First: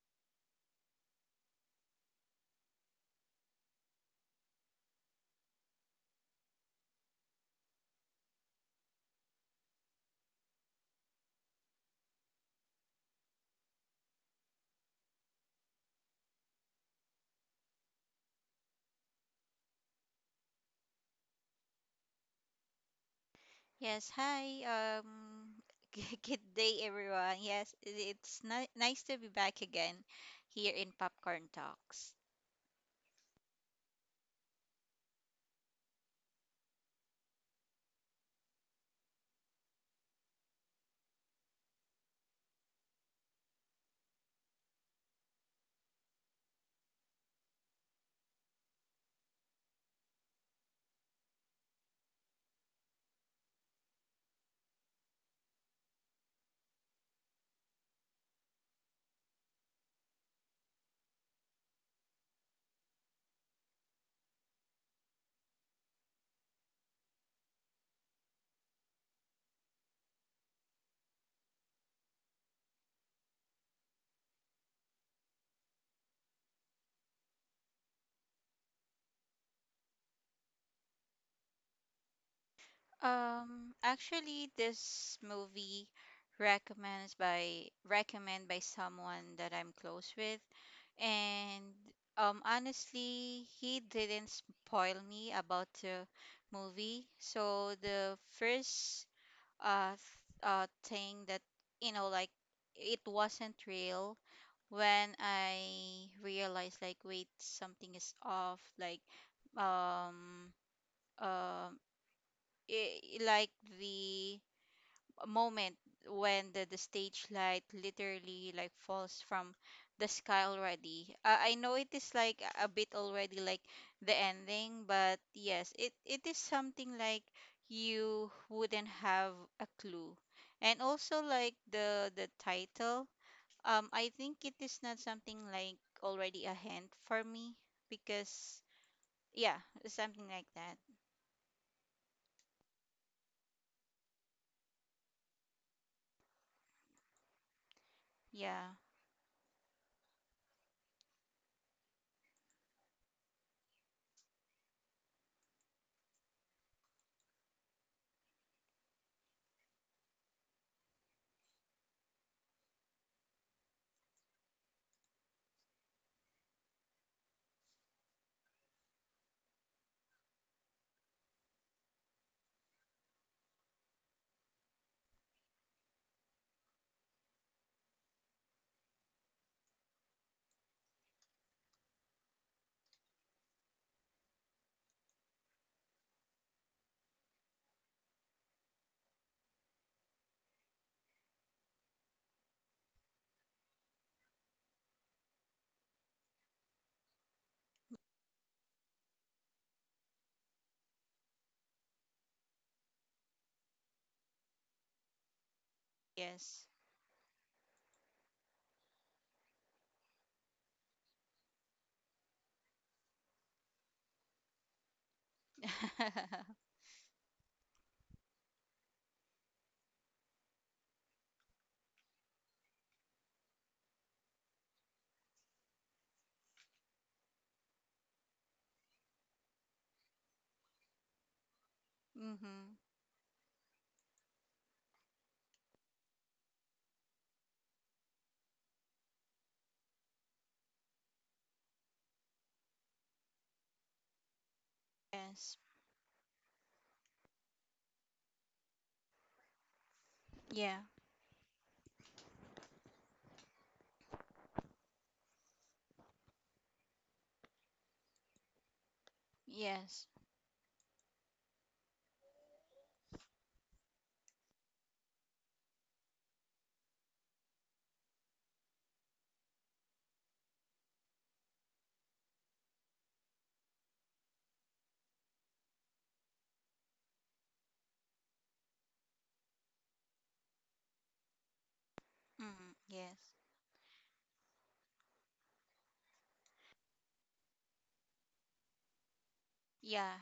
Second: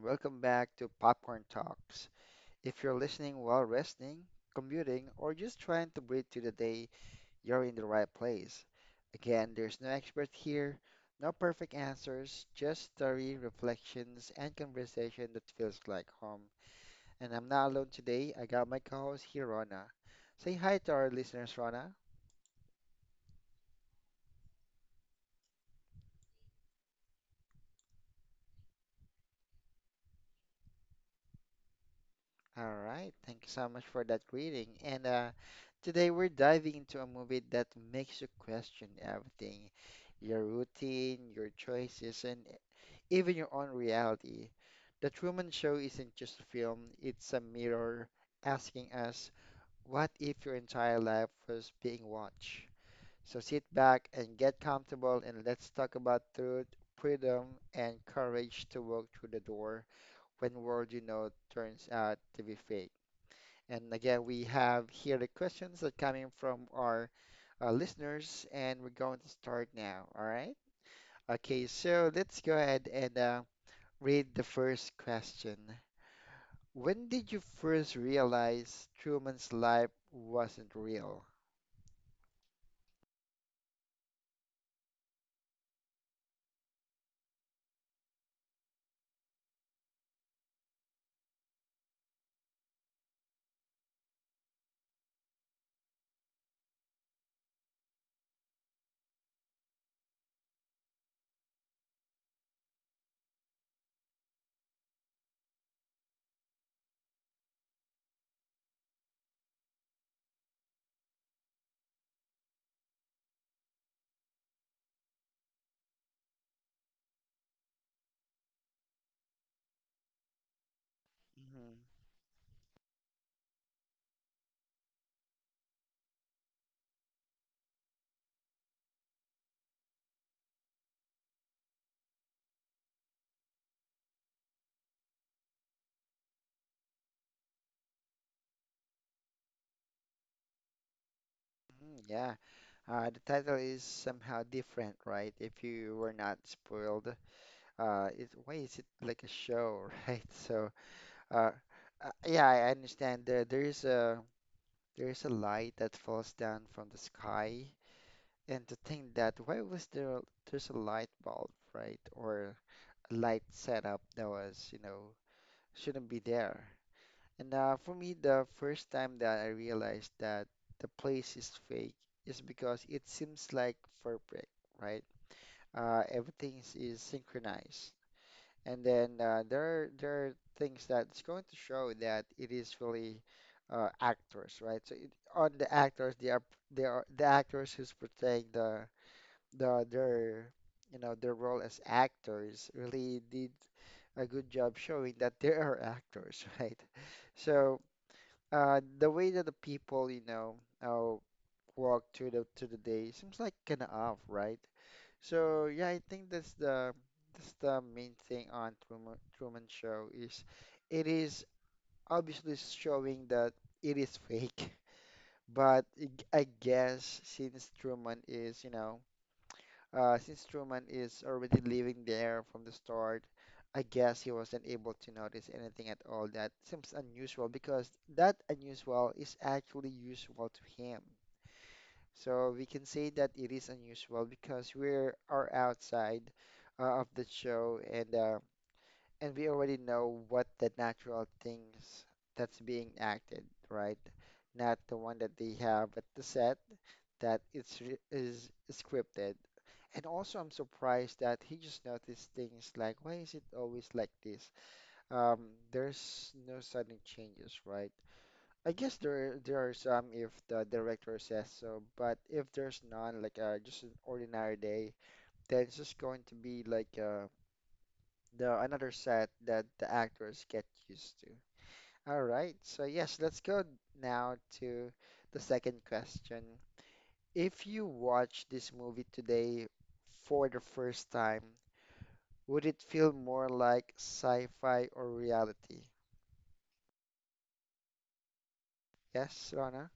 welcome back to Popcorn Talks. If you're listening while resting, commuting, or just trying to breathe through the day, you're in the right place. Again, there's no expert here, no perfect answers, just story, reflections, and conversation that feels like home. And I'm not alone today. I got my co-host here, Rona. Say hi to our listeners, Rona. Yes, hi. Good day, everyone. Yes, it's nice to be back again here in Popcorn Talks. All right, thank you so much for that reading. And Today we're diving into a movie that makes you question everything, your routine, your choices, and even your own reality. The Truman Show isn't just a film, it's a mirror asking us, what if your entire life was being watched? So sit back and get comfortable, and let's talk about truth, freedom, and courage to walk through the door when world you know turns out to be fake. And again, we have here the questions that coming from our listeners, and we're going to start now. All right. Okay, so let's go ahead and read the first question. When did you first realize Truman's life wasn't real? Actually, this movie recommend by someone that I'm close with, and honestly, he didn't spoil me about the movie. So the first uh s- thing that you know like it wasn't real when I realized like, wait, something is off, like um um I like the moment when the stage light literally like falls from the sky already. I know it Mhm. is like a bit already like the ending, but yes, it is something like you wouldn't have a clue. And also like the title, I think it is not something like already a hint for me because yeah, something like that. Mm, yeah, the title is somehow different, right? If you were not spoiled, Yeah, why is it like a show, right? So, uh, yeah, I understand there is a light that falls down from the sky, and to think that why was there there's a light bulb, right? Or a light setup that was, you know, shouldn't be there. And For me, the first time that I realized that the place is fake is because it seems like perfect, right? Everything is synchronized. And then there are things that's going to show that it is really actors, right? So it, on the actors, they are the actors who's portraying the their you know their role as actors really did a good job showing that they are actors, right? So the way that the people you know uh, walk through the to the day seems like kind of off, right? So yeah, I think yes. That's the main thing on Truman Show is it is obviously showing that it is fake, but I guess since Truman is, you know, since Truman is already living there from the start, I guess he wasn't able to notice anything at all that seems unusual because that unusual is actually usual to him. Mm-hmm. So we can say that it is unusual because we are outside of the show and and we already know what the natural things that's being acted, right? Not the one Yes. that they have at the set that is scripted. And also, I'm Yeah. surprised that he just noticed things like, why is it always like this? Um, there's no sudden changes, right? I guess there are Yes. some if the director says so, but if there's none, like just an ordinary day, then it's just going to be like the another set that the actors get used to. All right, so yes, let's go now to the second question. If you watch this movie today for the first time, Mm, would it yes. feel more like sci-fi or reality? Yes, Yeah. Rana?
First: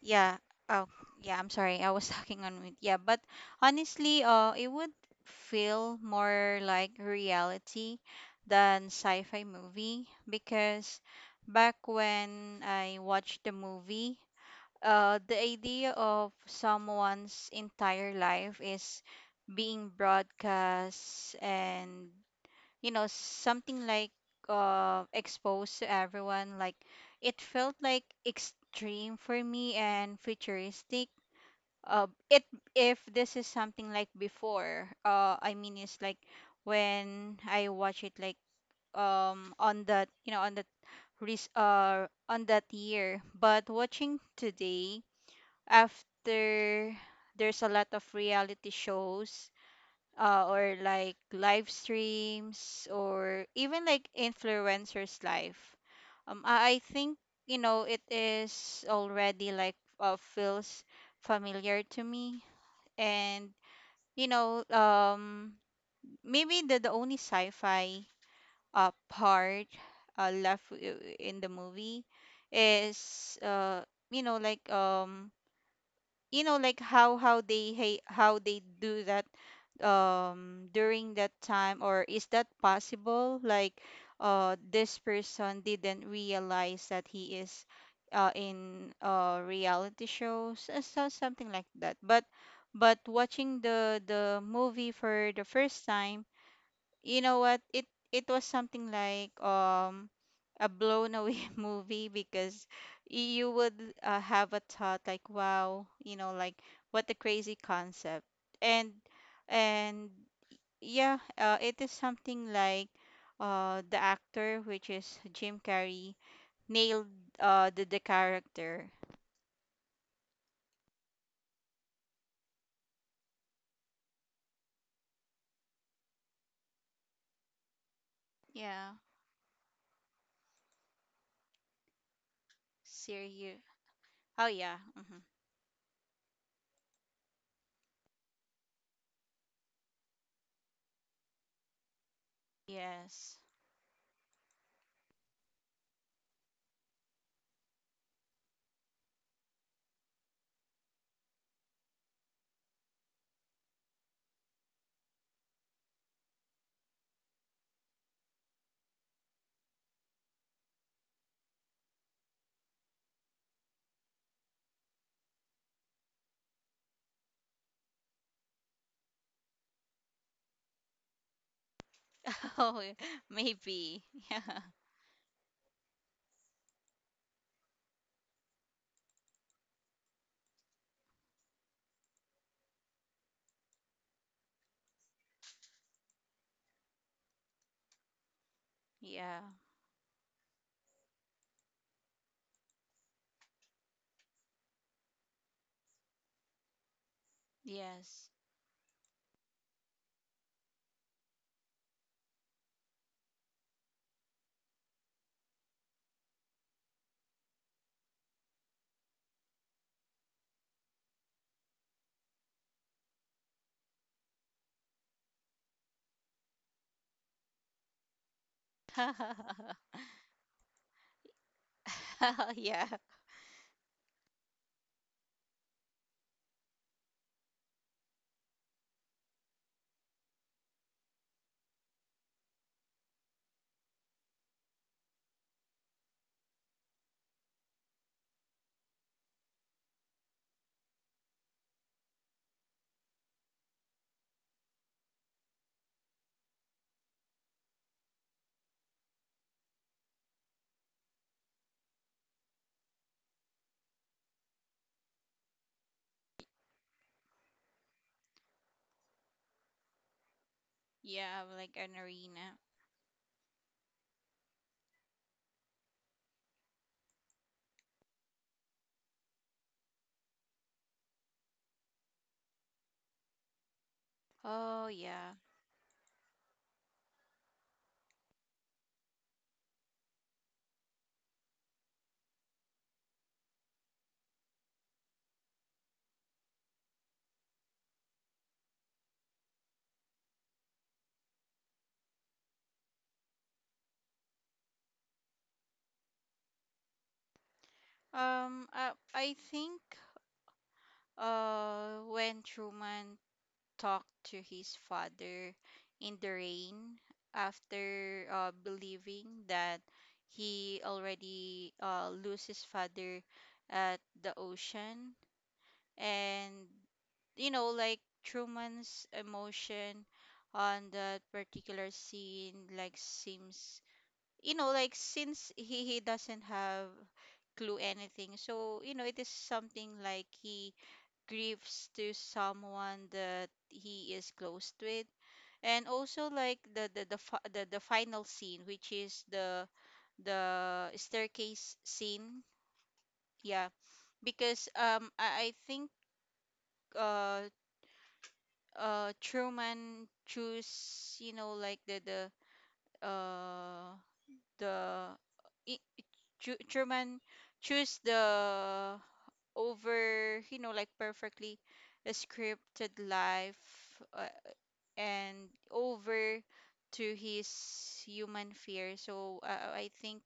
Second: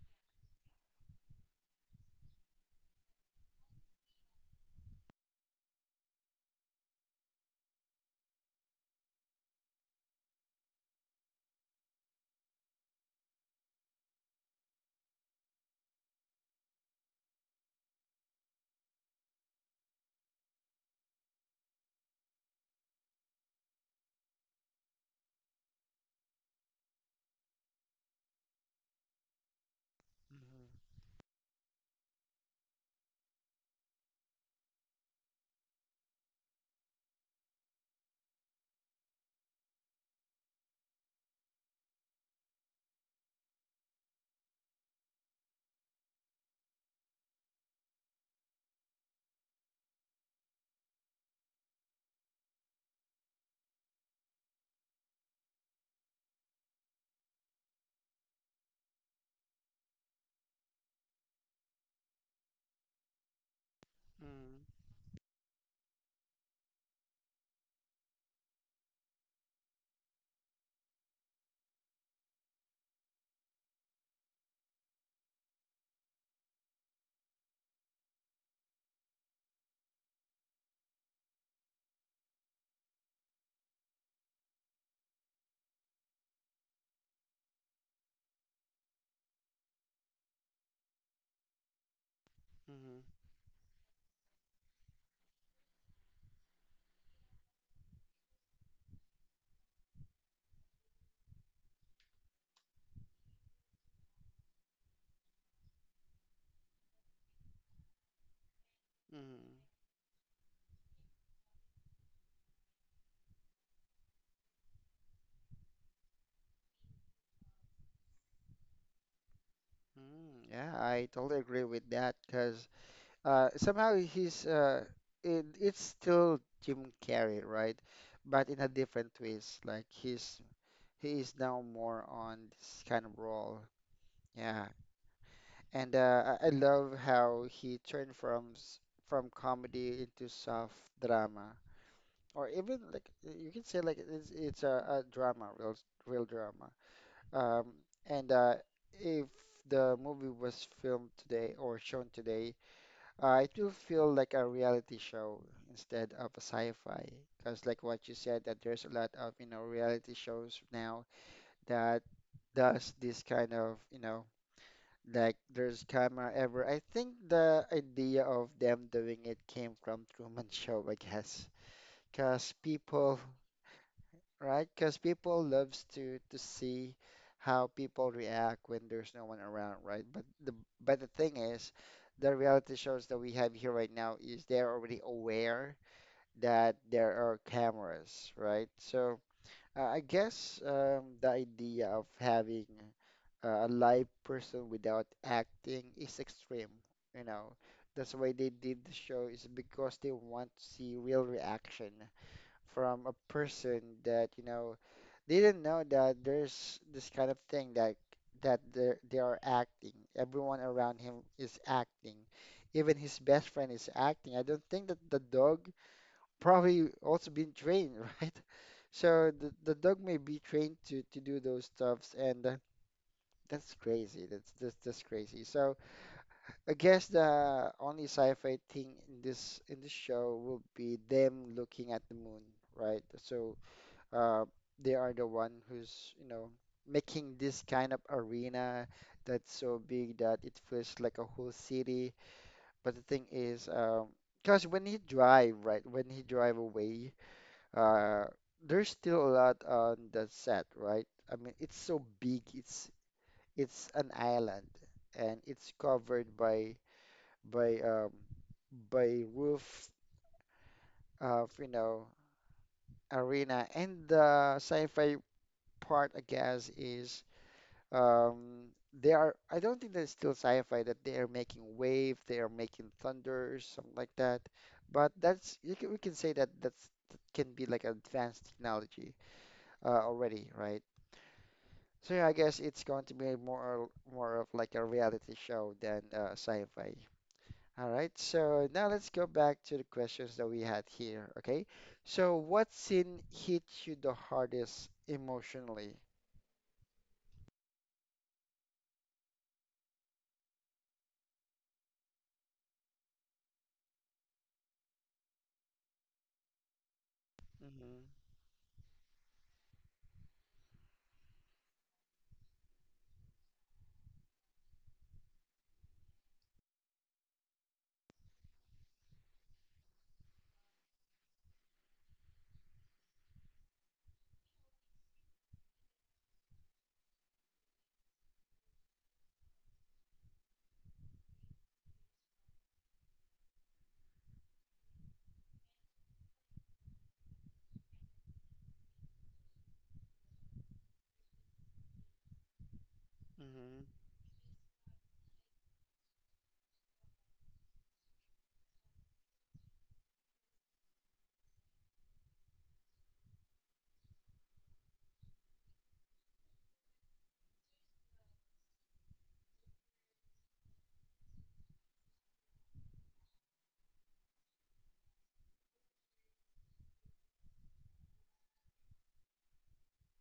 Yeah. Oh, yeah, I'm sorry. I was talking on mute. Yeah, but honestly, it would feel more like reality than sci-fi movie because back when I watched the movie, the idea of someone's entire life is being broadcast and you know something like exposed to everyone, like it felt like extreme for me and futuristic. Mm-hmm. It If this is something like before, I mean, it's like when I watch it like on that, you know, on that on that year, but watching today after, there's a lot of reality shows, or like live streams or even like influencers life. I think, you know, it is already like, feels familiar to me. And, you know, maybe the only sci-fi part left in the movie is, you know, like, you know, like how how they do that during that time, or is that possible like this person didn't realize that he is in reality shows, so something like that. But Mm-hmm. watching the movie for the first time, you know what? It was something like a blown away movie because you would, have a thought like, wow, you know, like what a crazy concept. And Mm-hmm. and yeah, it is something like the actor, which is Jim Carrey, nailed the character. Mm, yeah, I totally agree with that because somehow he's it's still Jim Carrey, right? But in a Yeah, different twist. Like he's he is now more on this kind of serious. role. Oh Yeah, yeah. Hmm. and I love how he turned from comedy into soft drama, or even like Yes. you can say like it's a drama, real real drama. Um, and If the movie was filmed today or shown today, it will feel like a reality show instead of a sci-fi. Because like what you said, that there's a lot of, you know, reality shows now that does this kind of, you know, like there's camera ever. I think the idea of them doing it came from Truman Show, I guess. Because Oh, people maybe. Yeah. right? Because people loves to see how people react when there's no one around, right? But the thing is, the reality shows that we have here right now is they're already aware that there are cameras, right? So Yeah. I guess the idea of having a live person without acting is extreme, you know. That's Yes. why they did the show is because they want to see real reaction from a person that, you know, they didn't know that there's this kind of thing that that they are acting. Everyone around him is acting. Even his best friend is acting. I don't think that the dog probably also been trained, right? So the dog may be trained to do those stuffs, and Yeah. that's crazy. That's that's crazy. So I guess the only sci-fi thing in this show will be them looking at the moon, right? So uh, they are the one who's, you know, making this kind of arena that's so big that it feels like a whole city. But the thing is, because when he drive, right, when he drive away, uh, there's still a lot on the set, right? I mean, it's so big. It's an island, and it's covered by by um, by roof Yeah, of like you an know arena. arena. And the sci-fi part, I guess, is um, they are, I don't think that's still sci-fi that they are making wave, they are making thunders, something like that. Oh But yeah. that's, you can, we can say that that's, that can be like advanced technology already, right? So yeah, I guess it's going to be more, more of like a reality show than sci-fi. All right, so now let's go back to the questions that we had here, okay? So what scene hit you the hardest emotionally? I think when Truman talked to his father in the rain Mm-hmm, after believing that he already lose his father at the ocean. And, you know, like Truman's emotion on that particular scene like seems, you know, like since he doesn't have clue anything. So, you know, it is something like he grieves to someone that he is close with. And also like the final scene, which is the staircase scene. Yeah, mm-hmm, because I think uh truman choose you know, like uh the i- Truman choose the over, you know, like perfectly scripted life, uh, and over to his human fear. So I think,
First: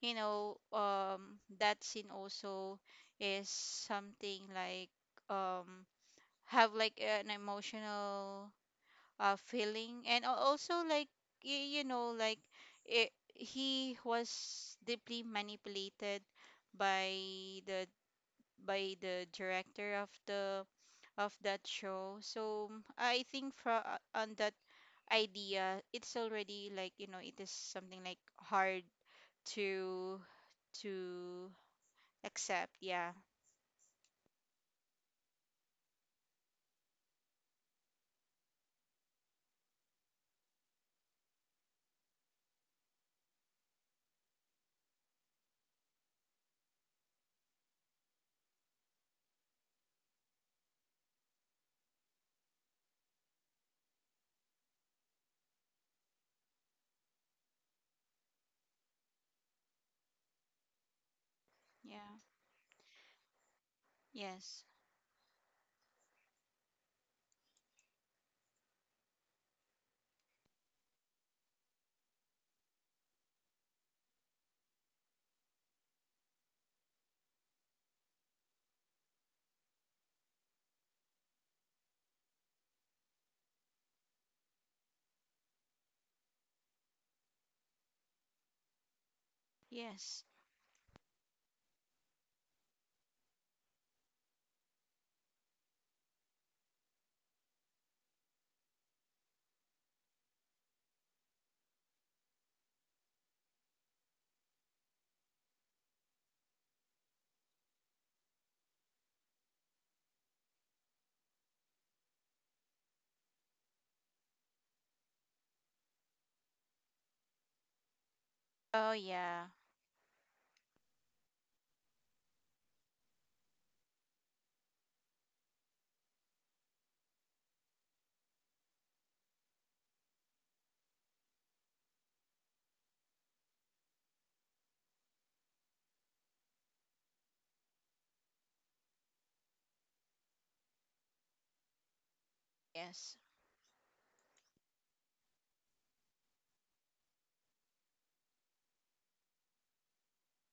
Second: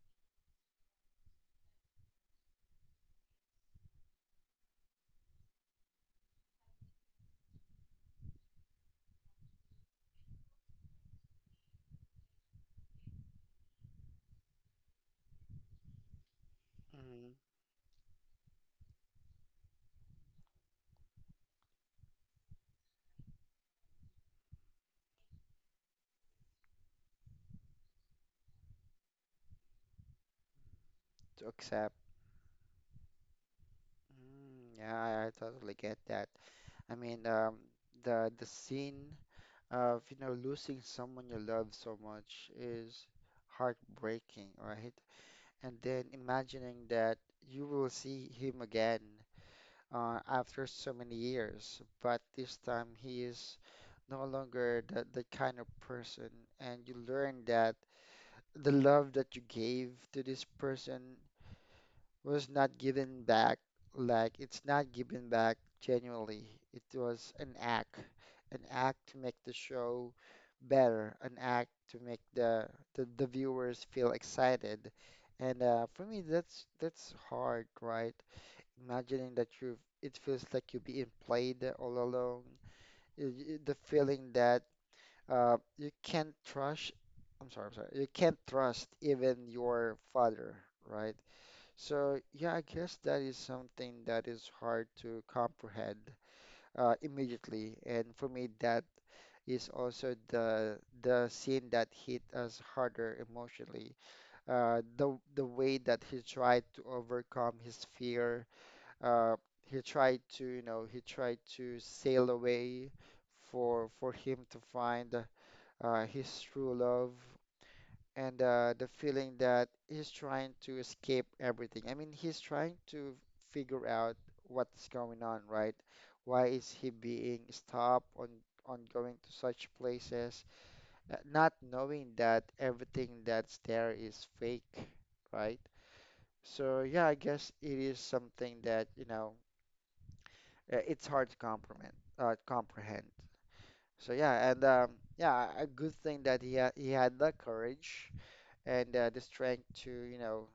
you know, that scene also is something like um have like an emotional feeling. And also like, you know, like it, he was deeply manipulated by mm-hmm. the by the director of the of that show. So mm, I think from on that idea, it's already like, you know, it is something like hard to To to accept. accept. Yeah. Mm, yeah, I totally get that. I mean, the scene of, you know, losing someone you love so much is heartbreaking, right? And then imagining that you will see him again after so many years, but this time he is no longer that that kind of person, and you learn that the love that you gave to this person Yeah. was not given back like it's Yes. not given back genuinely. It was an act to make the show better, an act to make the viewers feel excited. And For me, that's hard, right? Imagining that you it feels like you're being played all alone. You- the feeling that you can't trust. I'm sorry, I'm sorry. You can't trust even your Yes. father, right? So, yeah, I guess that is something that is hard to comprehend immediately. And for me, that is also the scene that hit us harder emotionally. The way that he tried to overcome his fear, uh, he tried to, you know, he tried to sail away for him to find his true love, and the Oh feeling yeah. that he's trying to escape everything. I mean, he's trying to figure out what's going on, right? Why is he being stopped on going to such places, not knowing that everything that's there is fake, right? So yeah, I guess it is something that, you know, it's hard to comprehend, comprehend. Yes. So yeah, and yeah, a good thing that he had the courage and the strength to, you know,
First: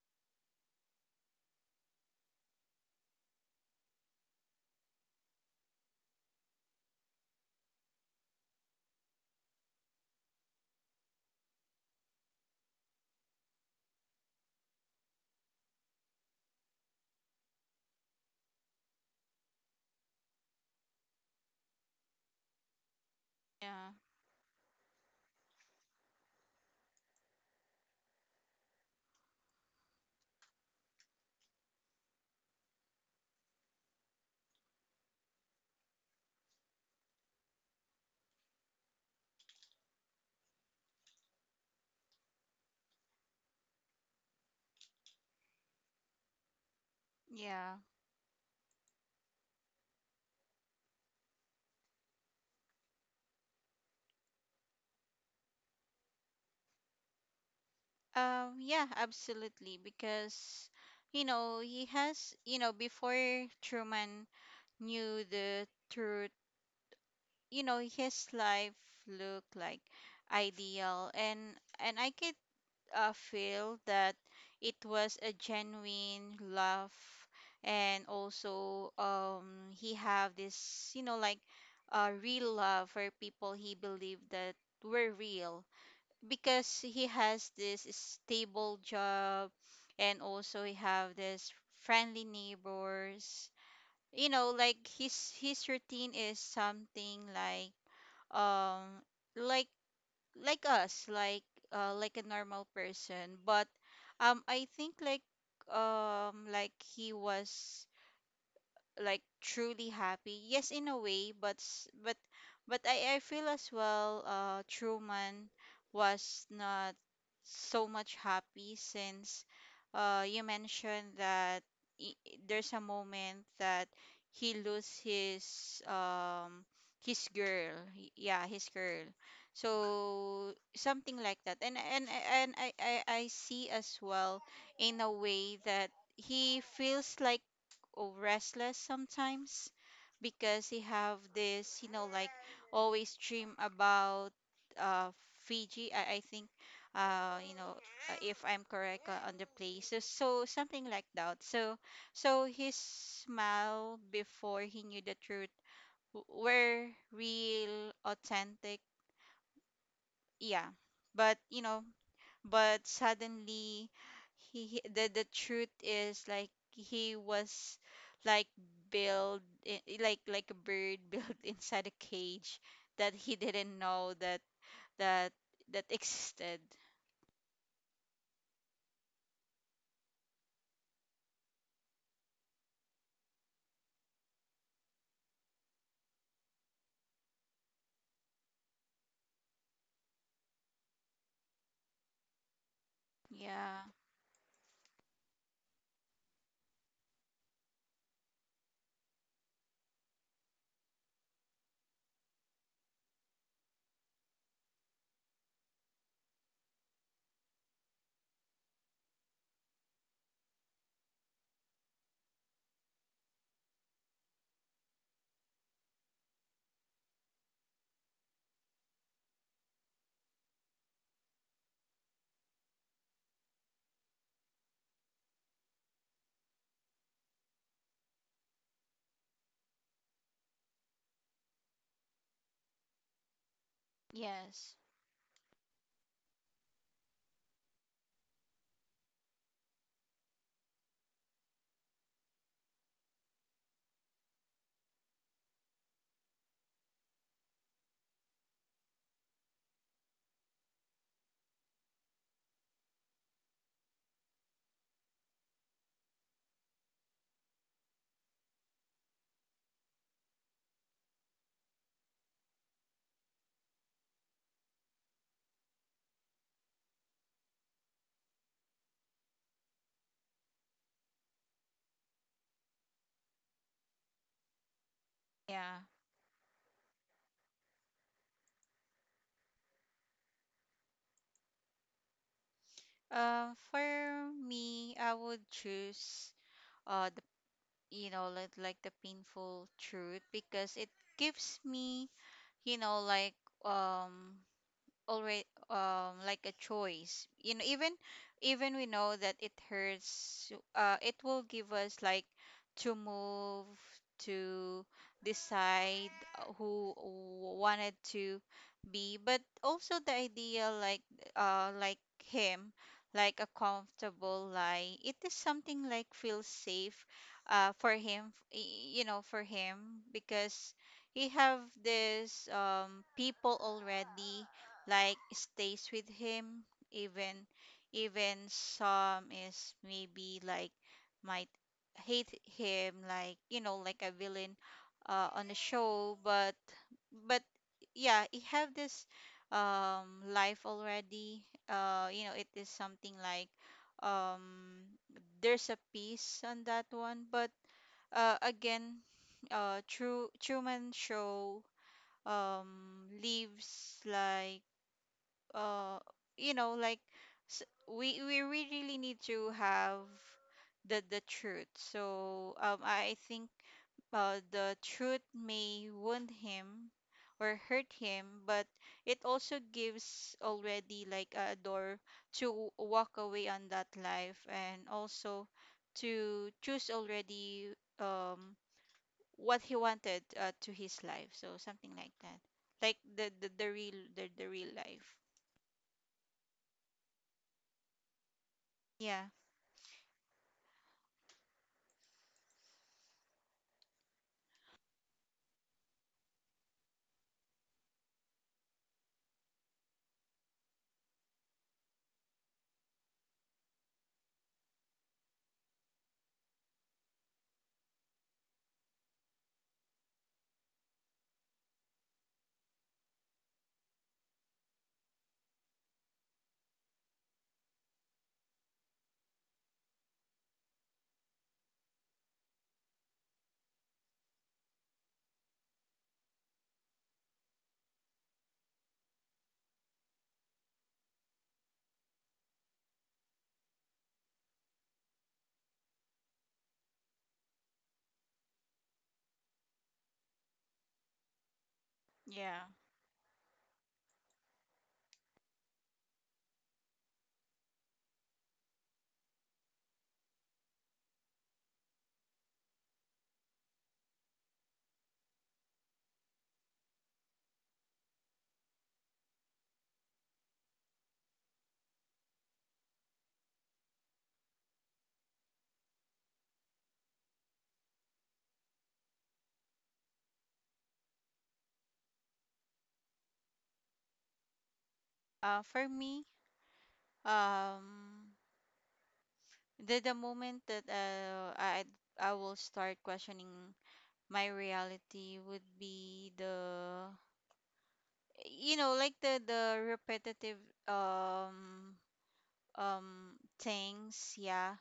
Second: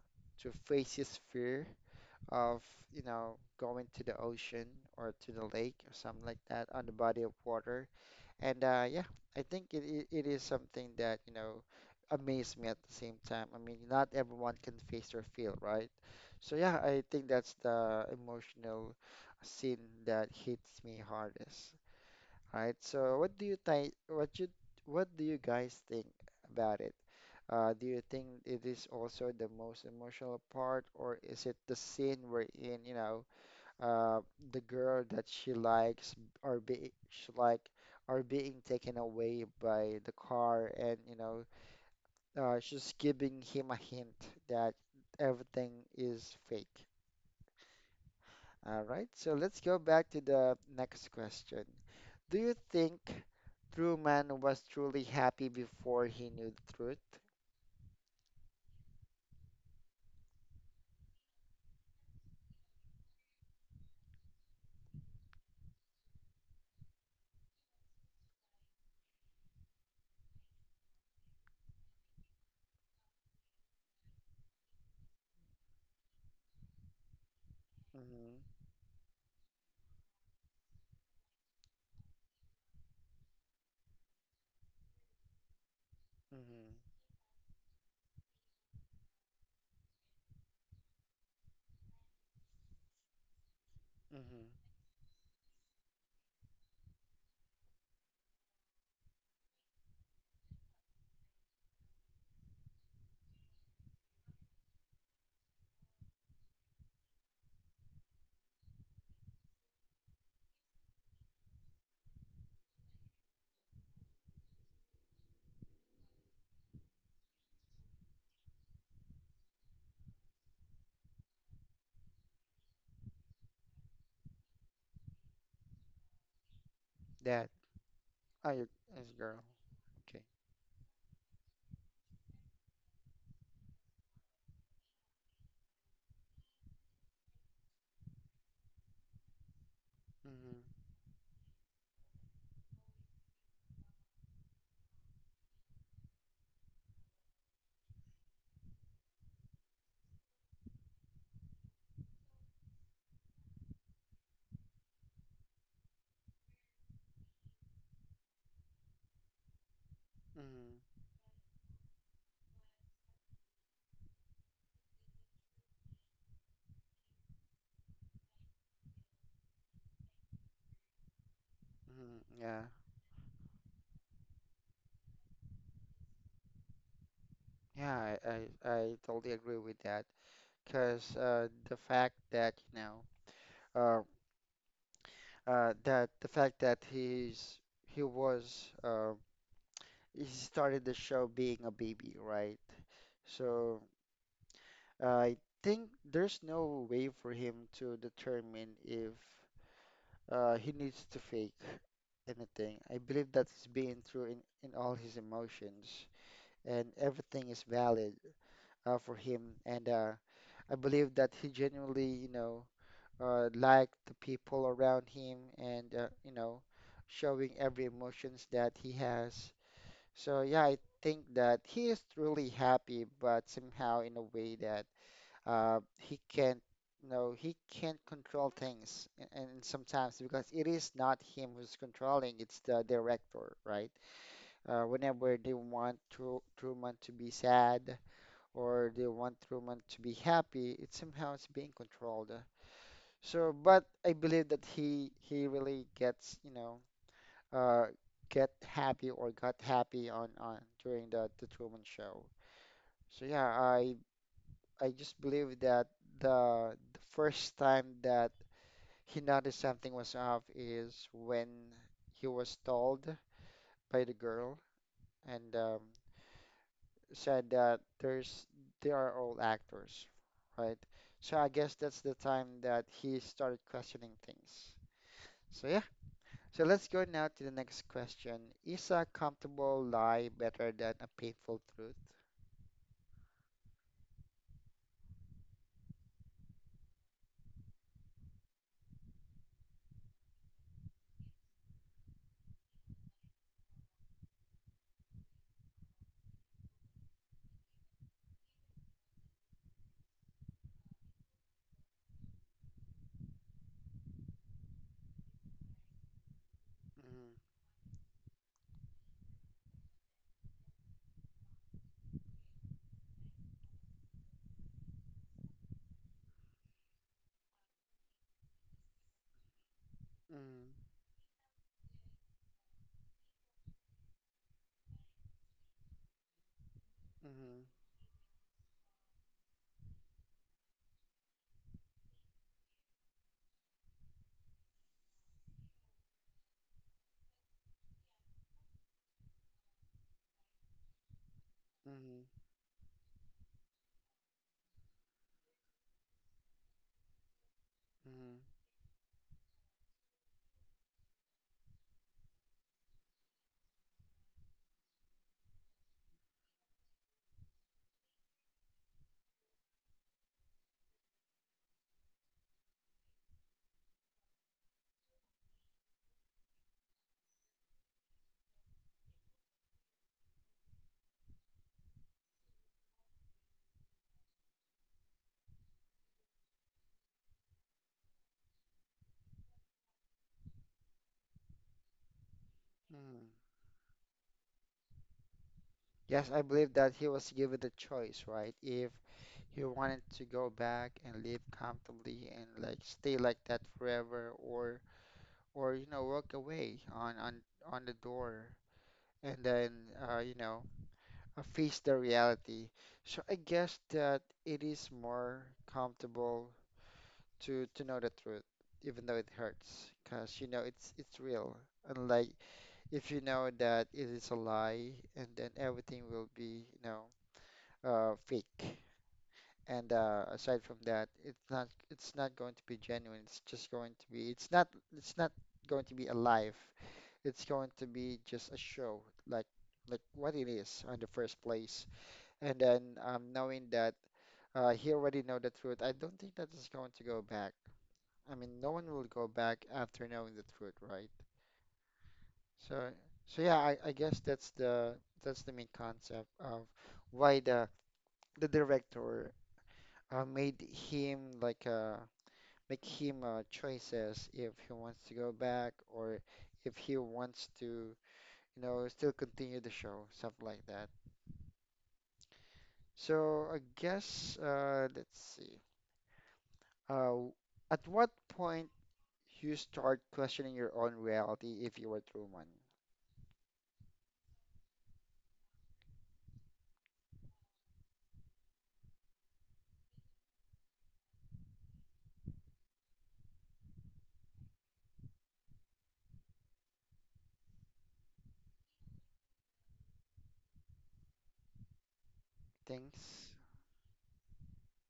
to face his fear of, you know, going to the ocean or to the lake or something like that on the body of water. And yeah, I think it is something that, you know, amazed me at the same time. I mean, not everyone can face their fear, right? So yeah, I think that's the emotional scene that hits me hardest. Right. So what do you Yeah. think? What you what do you guys think about it? Do you think it is also the most emotional part, or is it the scene wherein, you know, uh, the girl that she likes are be she like are being taken away by the car, and you know, she's giving him a hint that everything is fake. Yeah. All right. So let's go back to the next question. Do you think Truman was truly happy before he knew the truth? Yeah, absolutely. Because, you know, he has, you know, before Truman knew the truth, you know, his life looked like ideal, and I could, feel that it was a genuine love. And Mm-hmm. also he have this, you know, like a real love for people he believed that were real, because Mm-hmm. he has this stable job, and also he have this friendly neighbors. You Mm-hmm. know, like his routine is something um like like us, like a normal person. But I think like he was, like, truly happy? Yes, in a way, but but but I feel as well Truman was not so much happy since you mentioned that there's a moment that he lose his That. girl. Yeah, Oh, his you girl. it's a girl. Okay. So something like that. And I see as well in a way that he feels like, oh, restless sometimes because he Mm-hmm. have this, you know, like always dream about uh, Fiji. I think, you know, if I'm correct on the place, so, so something like that. So, so his smile before he knew the truth were real, authentic. Yeah, Mm-hmm. but, you know, but suddenly the truth is like he was like built, like a bird built inside a Mm-hmm. cage Yeah. that he didn't know that that that existed. Yeah, I totally agree with that. Because the fact that, you know, uh, that the fact that he's he was he started the show being a baby, right? Yeah. So I think there's no way for him to determine if he needs to fake anything. I believe that he's being true in all his emotions, and everything is valid for him. And I believe that he genuinely, liked the people around him, and showing every emotions that he has. So yeah, I think that he is truly happy, but somehow in a way that he can't, he can't control things, and sometimes because it is not him who's controlling, it's the director, right? Yes. Whenever they want Truman to be sad or they want Truman to be happy, it somehow is being controlled. So but I believe that he really gets, you know, uh, get happy or got happy on during the Truman Show. So yeah, I just believe that the first time that he noticed something was off is when he was told by the girl, and said that there's, they are all actors, right? So I guess that's the time that he started questioning things. So Yeah. yeah. So let's go now to the next question. Is a comfortable lie better than a painful truth? For me, I would choose the, you know, like the painful truth, because it gives me, you know, like um already like a choice. You know, even even we know that it hurts, it will give us like to move to decide who Mm. wanted to be. But also the idea like him, like a comfortable lie, it is something like feels safe for him, you know, for him, Mm. because he have this people already like stays with him, even Mhm. even some is maybe like might hate him, like you know, like a villain on the show. But yeah, he have this life already, you Mhm. know, it is something like um there's a peace on that one. But Mhm. again, true Truman Show um leaves like uh you know, like we really need to have the truth. So I think the truth may wound him or hurt him, but it also gives already like a door to walk away on that life, and also to choose already um what he wanted, to his life, so something like that, like the Mhm. the, the real the, the real life. Yes, I believe that he was given the choice, right? If Yeah. he wanted to go back and live comfortably and like stay like that forever, or you know walk away on on the door, and then face the reality. So I guess that it is more comfortable to know the truth, even though it hurts, because you know it's real. Unlike if you know that it is a lie, and then everything will be, you know, fake. And aside from that, it's not, it's not going to be genuine. It's just going to be, it's not going to be alive. It's going to be just a show, like like what it is on the first place. And then knowing that he already know the truth, I don't think that is going to go back. I mean, no one will go back after knowing the truth, right? Yeah. So so yeah, I guess that's the main concept of why the director made him like make him choices if he wants to go back, or if he wants to, you know, still continue the show, stuff like that. So I guess let's see. Uh, at what point you start questioning your own reality if you were Truman? For me, um, the moment that I will start questioning my reality would be the, you know, like the repetitive um Thanks. Things. Yeah.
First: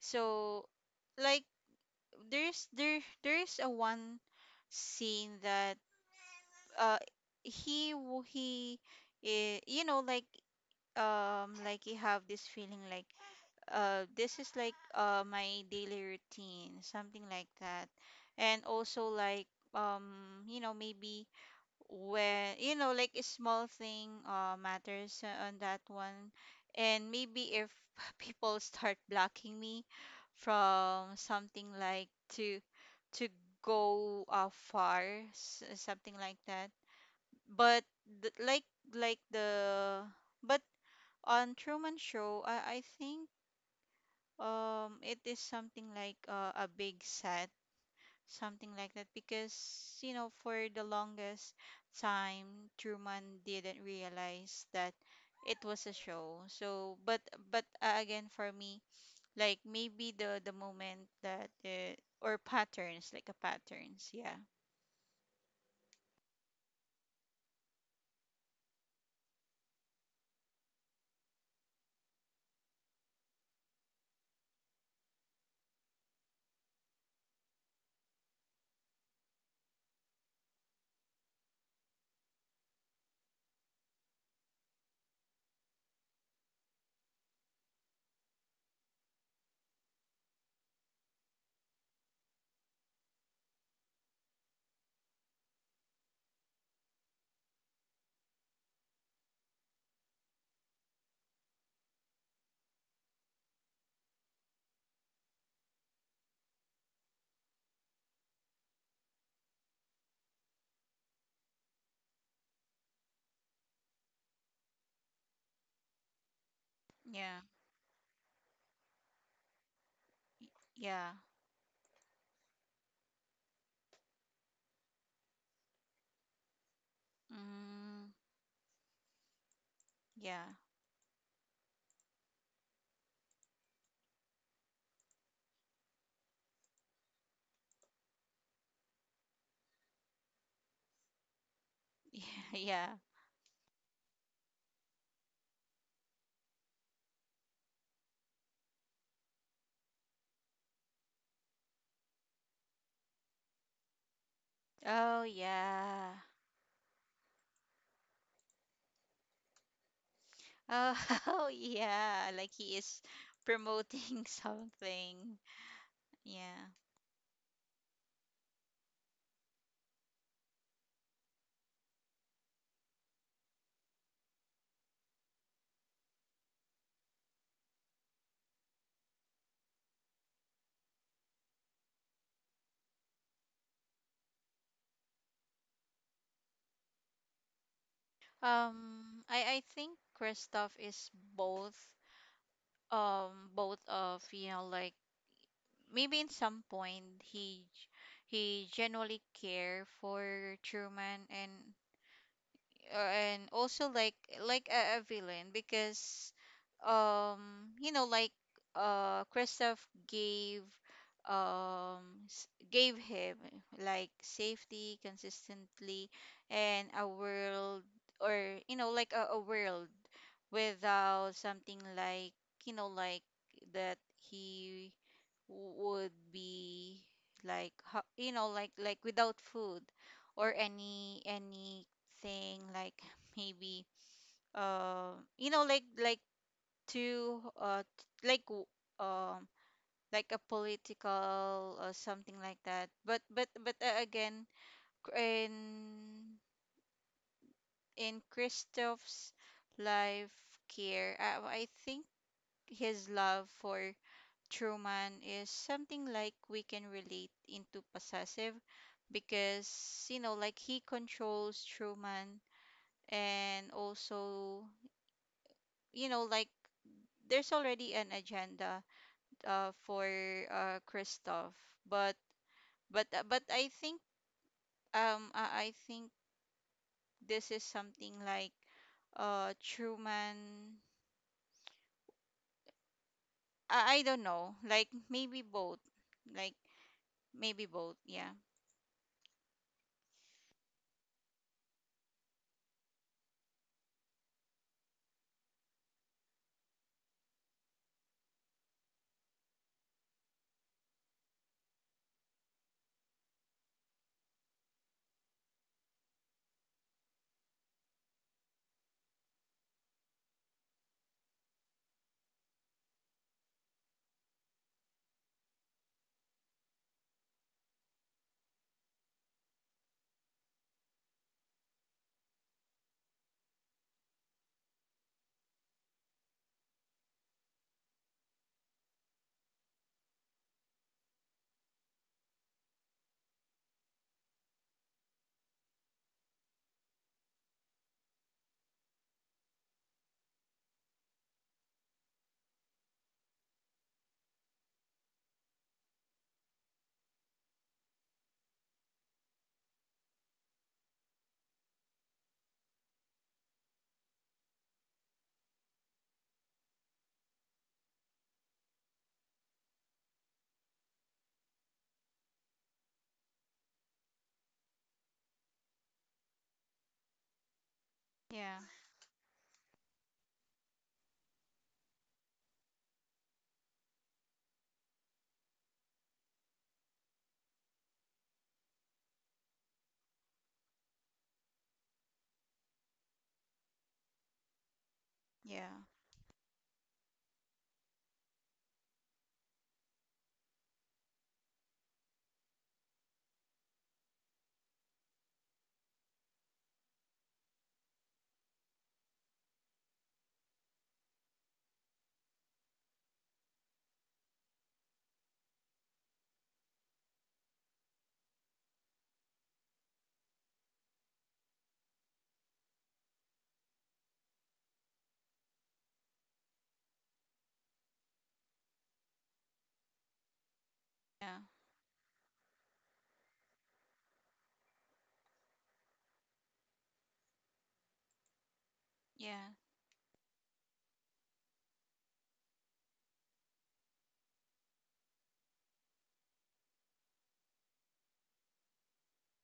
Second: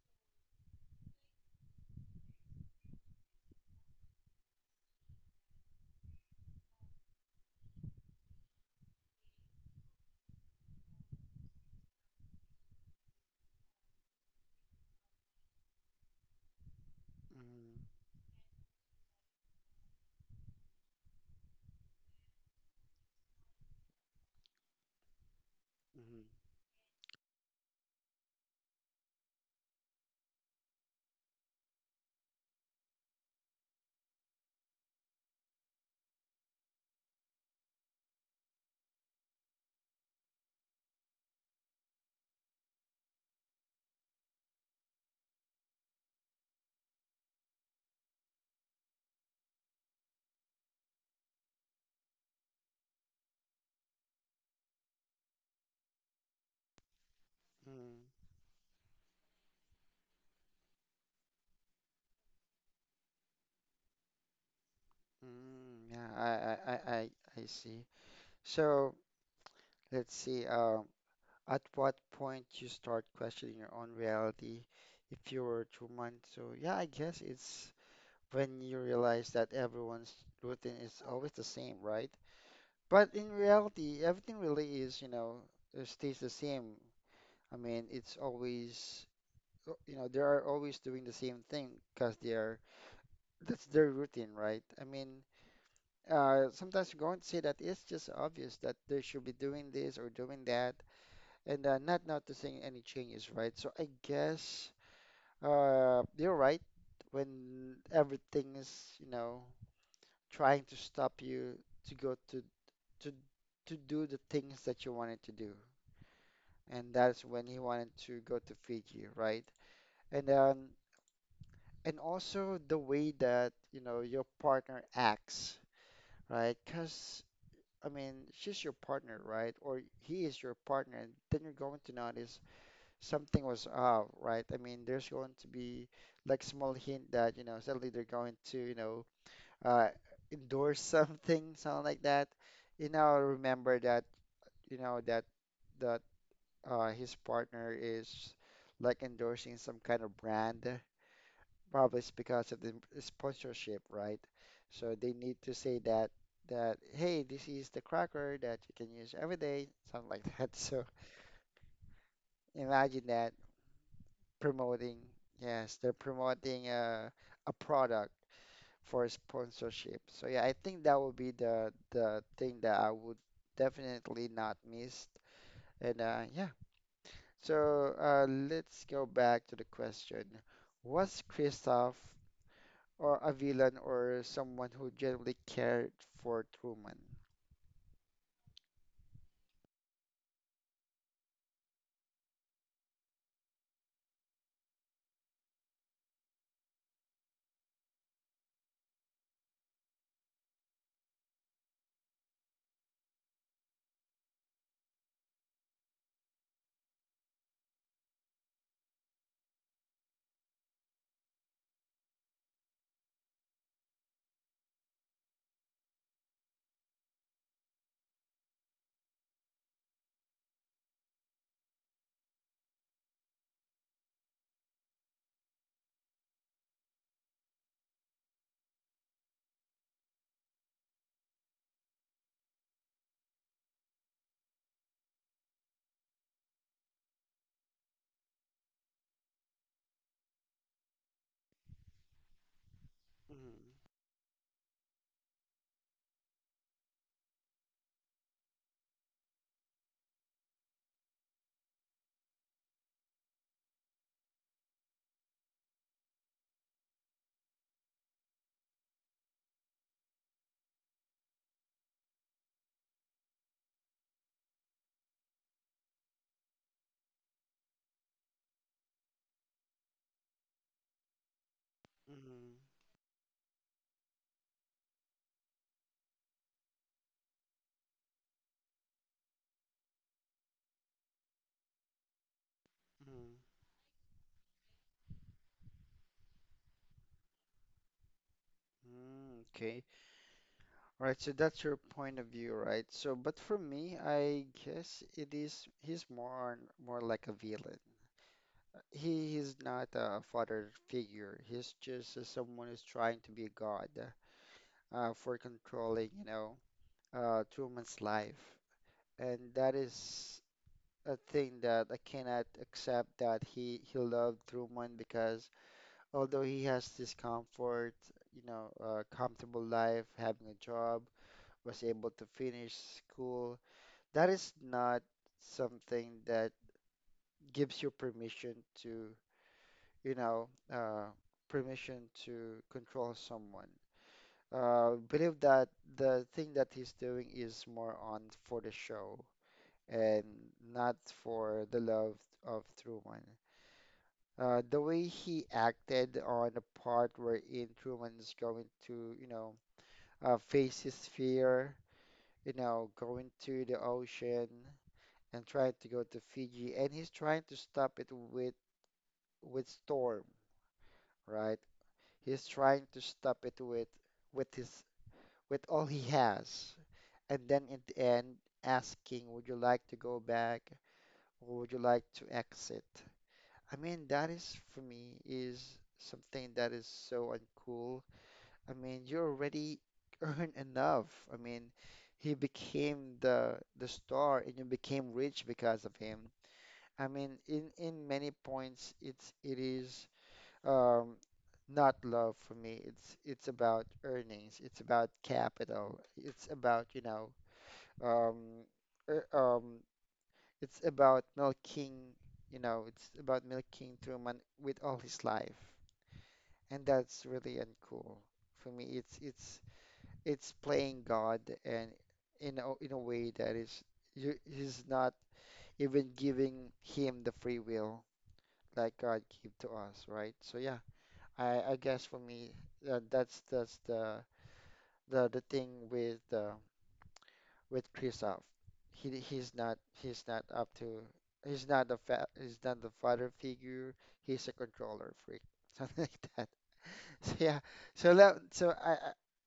So like there's there's a one scene that uh he w- he eh, you know, like you have this feeling like this is like my daily routine, something like Mm. that. And also like you know, maybe when you know like a small thing matters on that Mm. one. And maybe if people start blocking me from something like to to go far, something like that. But th- like the but on Truman Show, I think it is something like a big set, something like that, because you know, for the longest time, Truman didn't realize that it was a show. So, but again, Mm. for me, like maybe the moment that or patterns, like a patterns, yeah, Mm. Yeah, I see. So let's see. At what point you start questioning your own reality if you were human? So yeah, I guess it's when you realize that everyone's routine is always the same, right? But in reality, everything really is, you know, stays the same. I mean, it's always, you know, they are always doing the same thing because they are, that's their routine, right? I mean, sometimes you're going to say that it's just obvious that they should be doing this or doing that, and not noticing any changes, right? So I guess you're right, when everything is, you know, trying to stop you to go to to do the things that you wanted to do, and that's yeah, when he wanted to go to Fiji, right? And um, yeah, and also the way that you know your partner acts, right? Because I mm, mean, she's your partner, right? Or he yeah, is your partner, and then you're going to notice something was off, right? I mean, there's going to be like small hint that, you know, suddenly they're going to, you know, uh, endorse something, something like that. yeah, yeah. You know, remember that, you know, that his partner is like endorsing some kind of brand. Probably it's because of the sponsorship, right? So they Oh need to say that yeah. that hey, this is the cracker that you can use every day, something like that. So Oh, oh yeah, like he imagine is that. promoting Promoting. something. Yes, they're promoting Yeah. A product for sponsorship. So yeah, I think that would be the thing that I would definitely not miss. And yeah, so let's go back to the question. Was Kristoff or a villain, or someone who generally cared for Truman? I think Kristoff is both. Both of, you know, like maybe in some point he genuinely care for Truman, and also like a villain, because you know, like Kristoff gave gave him like safety consistently and a world, or you know, like a world without something like, you know, like that he would be like, you know, like without food or any anything like maybe you know, like to like um like a political or something like that. But Mm-hmm. Again, cr- in in Christoph's life care, I think his love for Truman is something like we can relate into possessive, because you know like he controls Truman, and also you know, like there's already an agenda for Kristoff. But Mm-hmm. But I think I think this is something like Truman, Mm-hmm. I don't know, like maybe both, like maybe both. Yeah. Mm, okay. All right, so that's your point of view, right? So, but for me, I guess it is he's more like a villain. He is not a father figure. He's just someone who's trying to be a god for controlling, you know, two life, and that is a thing that I cannot accept that he loved Truman. Because although he has this comfort, you know, comfortable life, having a job, was able to finish school, that is not something that gives you permission to, you know, permission to control someone. Believe that the thing that he's doing is more on for the show, and not for the love of Truman. The way he acted on the part wherein Truman is going to, you know, face his fear, you know, going to the ocean and trying to go to Fiji, and he's trying to stop it with Storm, right? He's trying to stop it with his with all he has, and then in the end Yeah. asking, "Would you like to go back, or would you like to exit?" I mean, that is for me is something that is so uncool. I mean, you already earned enough. I mean, he became the star, and you became rich because Yeah. of him. I mean, in many points, it's it is um, not love for me. It's about earnings. It's about capital. It's about, you know, um, er, um, it's about milking, you know, it's about milking Truman with all his life, and that's really uncool for me. It's playing God, and in a way that is you, he's not even giving him the free will that God gave to us, right? So yeah, Yeah. I guess for me that's the thing with Kristoff. Yeah, He's not up to he's not the fa he's not the father figure. He's a controller freak, something like that. So yeah, so that so I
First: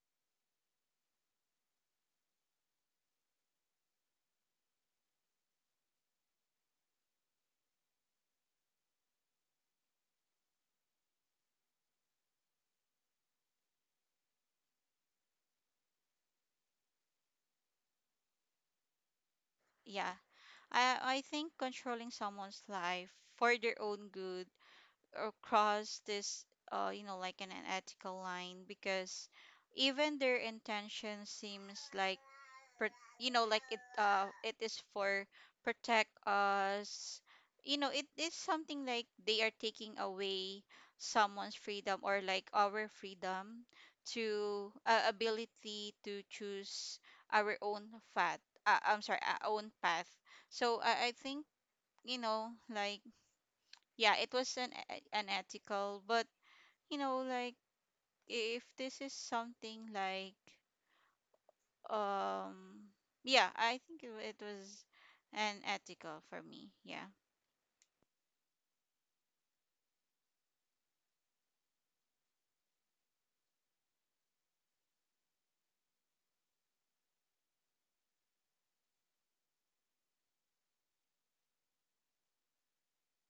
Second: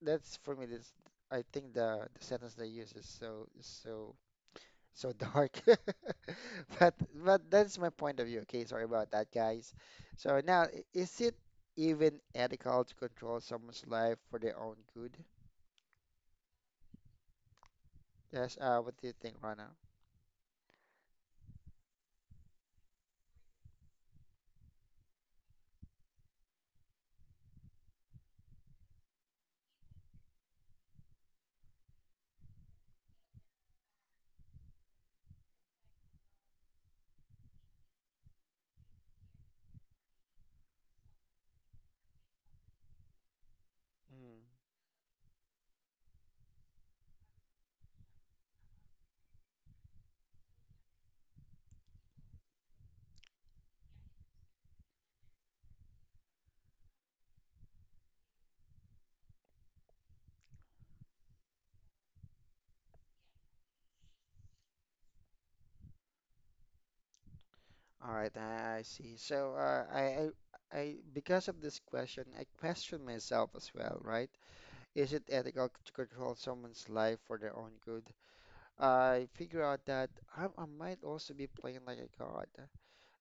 that's for me. This I think the sentence they use is so so dark. But but that's my point of view. Okay, sorry about that, guys. So now, is it even ethical to control someone's life for their own good? Yes, what do you think, Rana? Yeah, I think controlling someone's life for their own good or cross this, you know, like an unethical line, because even their intention seems like, pro- you know, like it it is for protect us, you know, it is something like they are taking away someone's freedom or like our freedom Mm. to ability to choose our own path, I'm sorry, our own path. So I think, you know, like yeah, it was an unethical. But you know like, if This is something like um yeah, I think it was an ethical for me, yeah. All right, I see. So I because of this question, I question myself as well, right? Is it ethical to control someone's life for their own good? I figure out that I might also be playing like a god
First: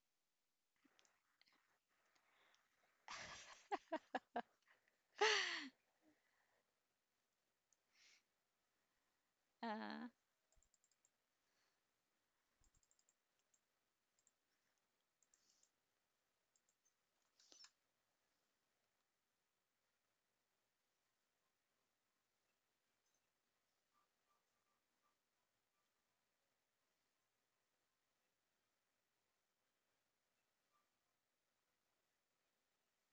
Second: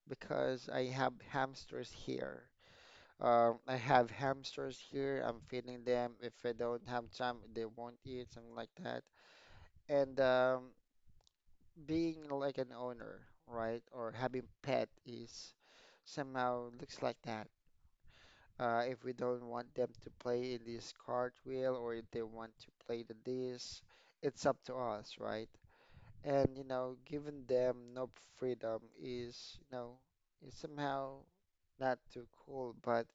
because I have hamsters here. I have hamsters here. I'm feeding them. If I don't have time, they won't eat, something like that. uh And being like an owner, right, or having pet is somehow looks like that. If we don't want them to play in this cartwheel, or if they want to play the this, it's up to us, right? And you know, giving them no freedom is, you know, is somehow not too cool. But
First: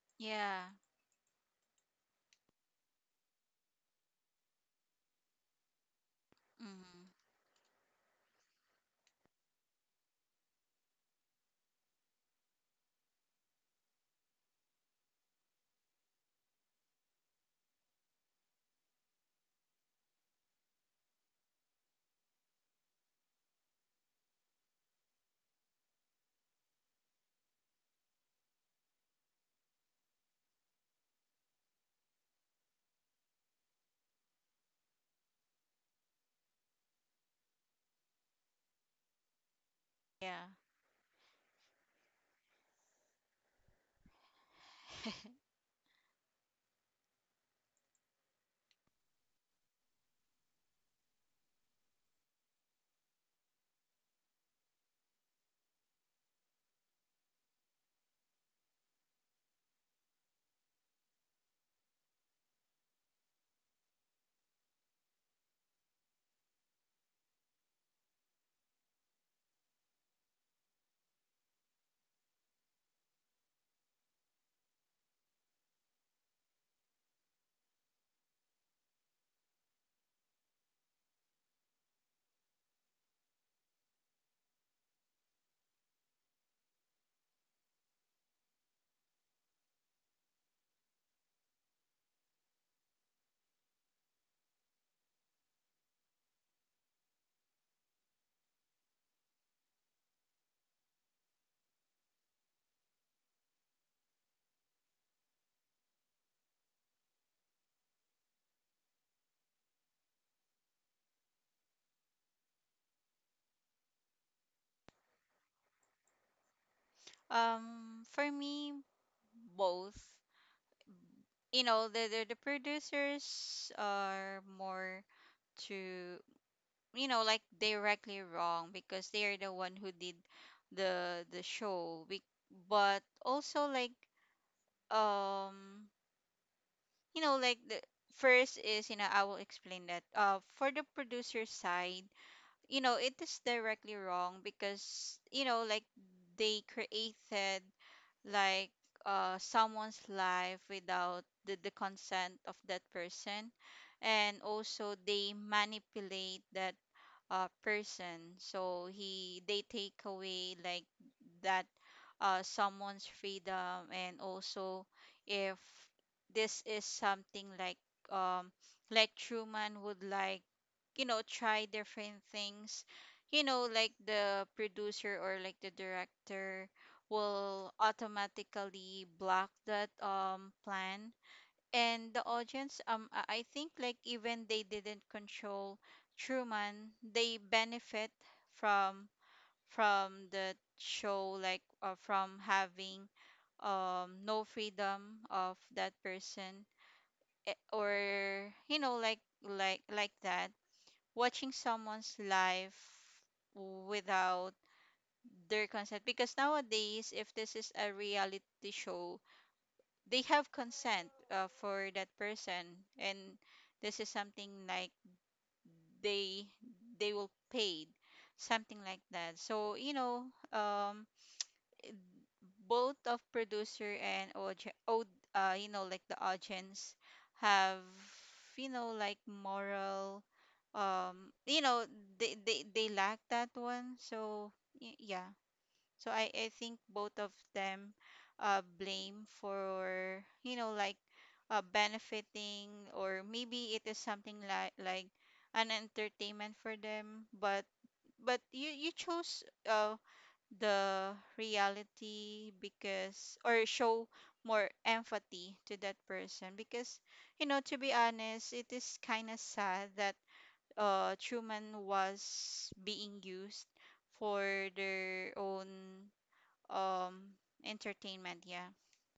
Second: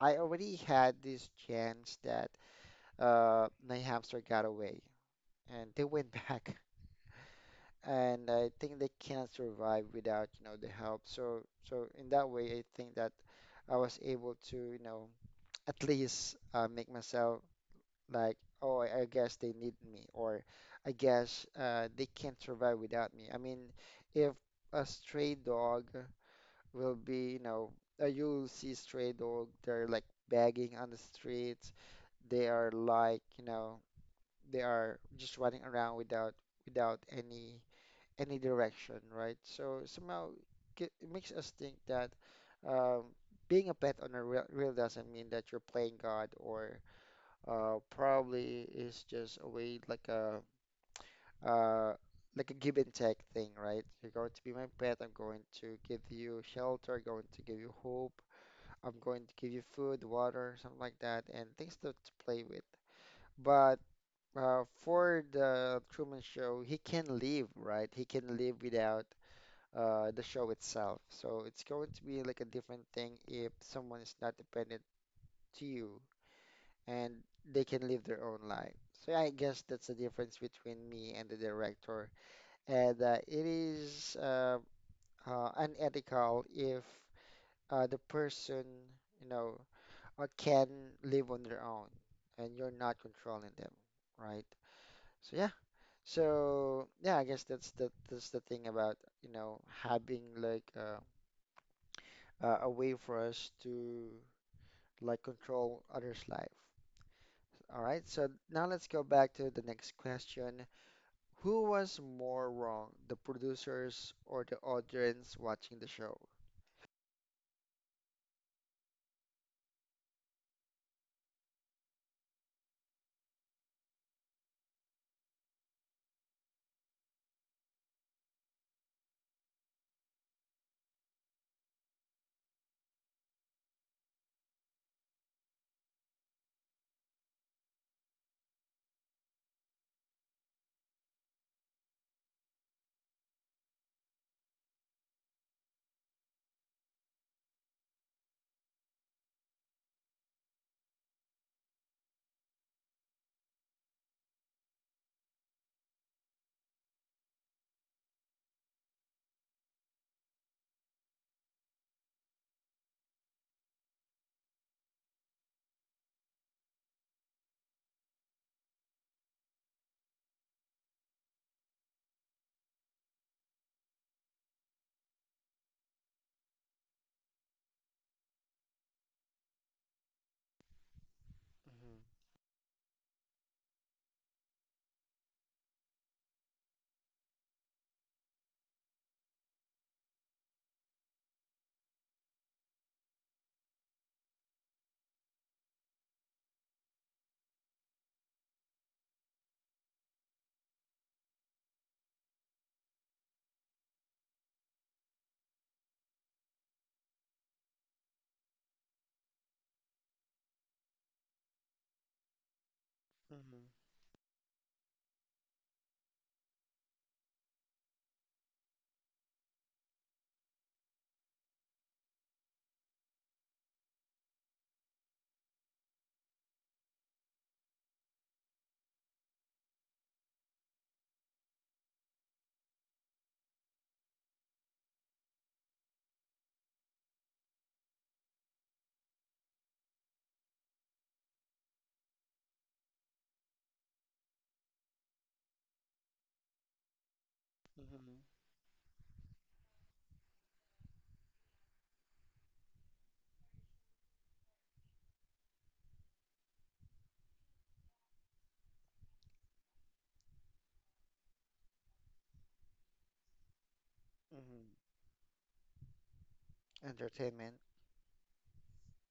I already yeah. had this chance that my hamster got away, and they went back, Hmm. and I think they can't survive without, you know, the help. So so in that way, I think that I was able to, you know, at least make myself like, oh, I guess they need me, or I guess they can't survive without me. I mean, if a stray dog will be, you know, you'll see stray dog, they're like begging on the streets, they are like, you know, they are just running around without without any any direction, right? So somehow Yeah. it makes us think that um, being a pet owner real, really doesn't mean that you're playing God, or probably is just a way uh, like a give and take thing, right? You're going to be my pet. I'm going to give you shelter, going to give you hope. I'm going to give you food, water, something like that, and things to play with. But for the Truman Show, he can leave, right? He can leave without the show itself. So it's going to be like a different thing if someone is not dependent to you, and they can live their own life. So yeah, I guess that's the difference between me and the director. And it is unethical if the person, you know, can live on their own, and you're not controlling them, right? So yeah. So yeah, I guess that's the thing about having a way for us to like control others' life. All right, so now let's go back to the next question. Who was more wrong, the producers or the audience watching the show? For me, both. You know, the producers are more to, you know, like, directly wrong because they are the one who did the show. But also like, um you know, like, the first is, you know, I will explain that, for the producer side. You know, it is directly wrong because, you know, like they created, like, someone's life without the consent of that person. And also they manipulate that person. So he they take away, like, that someone's freedom. And also, if this is something like, um like, Truman would, like, you know, try different things. You know, like, the producer or like the director will automatically block that plan. Mm-hmm. And the audience, I think, like, even they didn't control Truman, they benefit from from the show, like, from having no freedom of that person, or, you know, like that, watching someone's life without their consent. Because nowadays if this is a reality show, they have consent for that person, and Mm-hmm. this is something like they they will paid something like that. So, you know, um both of producer and you know, like, the audience, have, you know, like, moral, you know, they lack that one. So, yeah. So, I think both of them blame for, you know, like, benefiting, or maybe it is something like, an entertainment for them. But, Mm-hmm. You chose, uh, the reality because or show more empathy to that person. Because, you know, to be honest, it is kind of sad that Truman was being used for Mm-hmm. their own um Entertainment. entertainment. Yeah.